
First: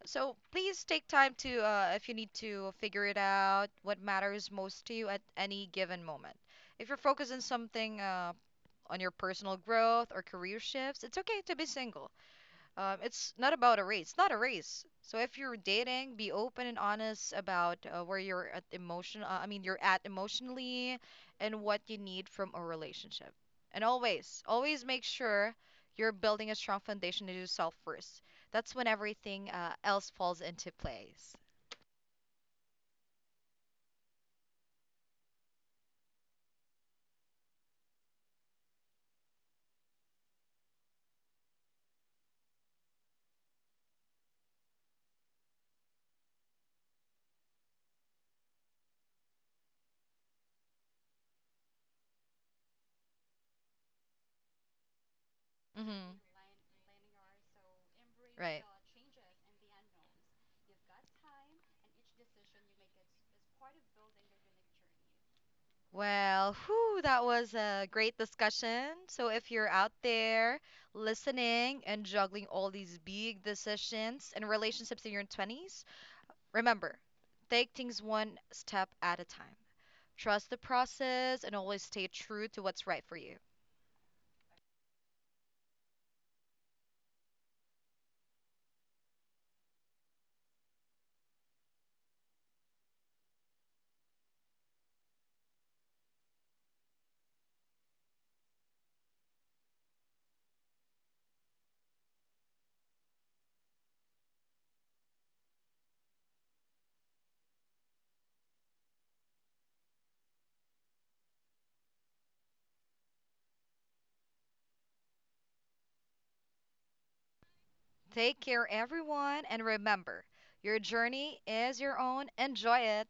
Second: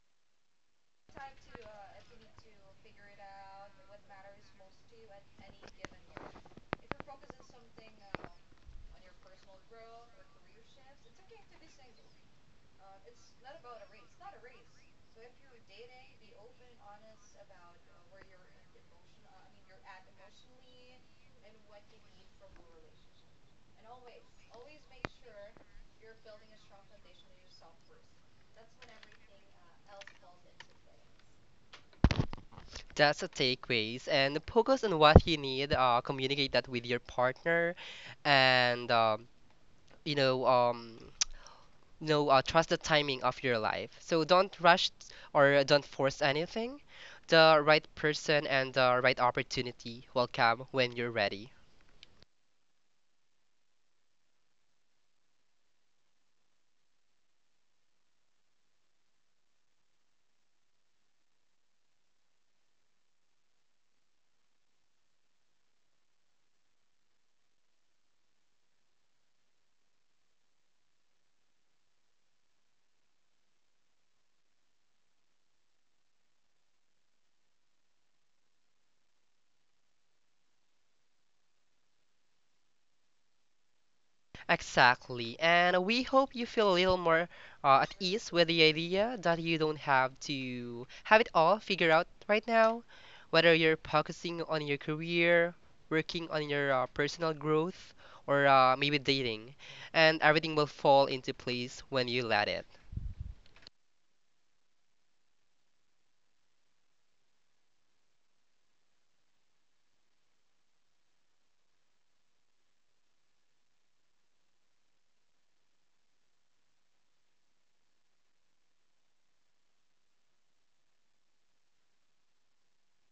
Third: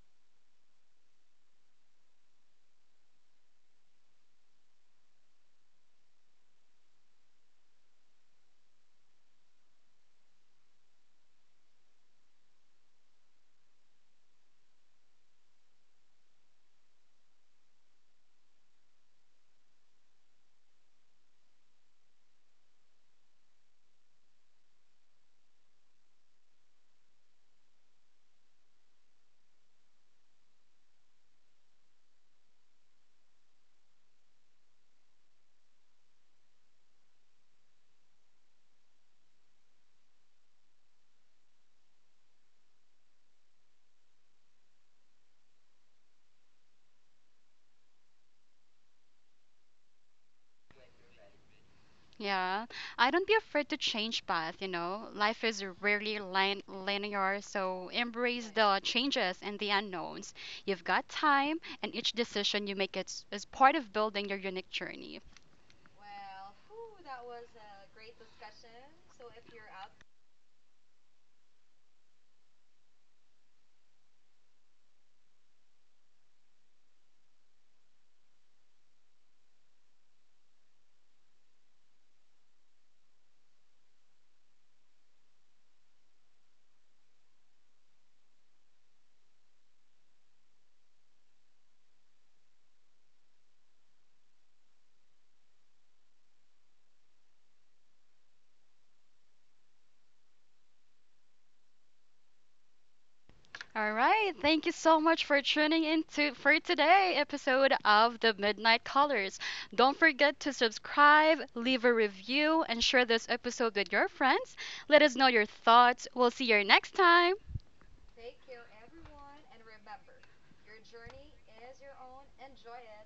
[SPEAKER 1] So please take time to, if you need to, figure it out what matters most to you at any given moment. If you're focused on something, on your personal growth or career shifts, it's okay to be single. It's not about a race. It's not a race. So if you're dating, be open and honest about where you're at emotion. You're at emotionally, and what you need from a relationship. And always, always make sure you're building a strong foundation to yourself first. That's when everything else falls into place.
[SPEAKER 2] That's a takeaways and focus on what you need. Communicate that with your partner, and you know, um, trust the timing of your life. So don't rush or don't force anything. The right person and the right opportunity will come when you're ready.
[SPEAKER 3] Yeah, I don't be afraid to change path, you know. Life is
[SPEAKER 1] Hmm.
[SPEAKER 3] rarely linear, so embrace the changes and the unknowns. You've got time, and each decision you make is part of building your unique journey.
[SPEAKER 1] Well, whew, that was a great discussion. So if you're out there listening and juggling all these big decisions and relationships in your 20s, remember, take things one step at a time. Trust the process and always stay true to what's right for you.
[SPEAKER 2] Exactly. And we hope you feel a little more at ease with the idea that you don't have to have it all figured out right now. Whether you're focusing on your career, working on your personal growth, or maybe dating, and everything will fall into place when you let it.
[SPEAKER 3] All right, thank you so much for tuning in to for today episode of The Midnight Colors. Don't forget to subscribe, leave a review, and share this episode with your friends. Let us know your thoughts. We'll see you next time.
[SPEAKER 1] Take care, everyone, and remember, your journey is your own. Enjoy it.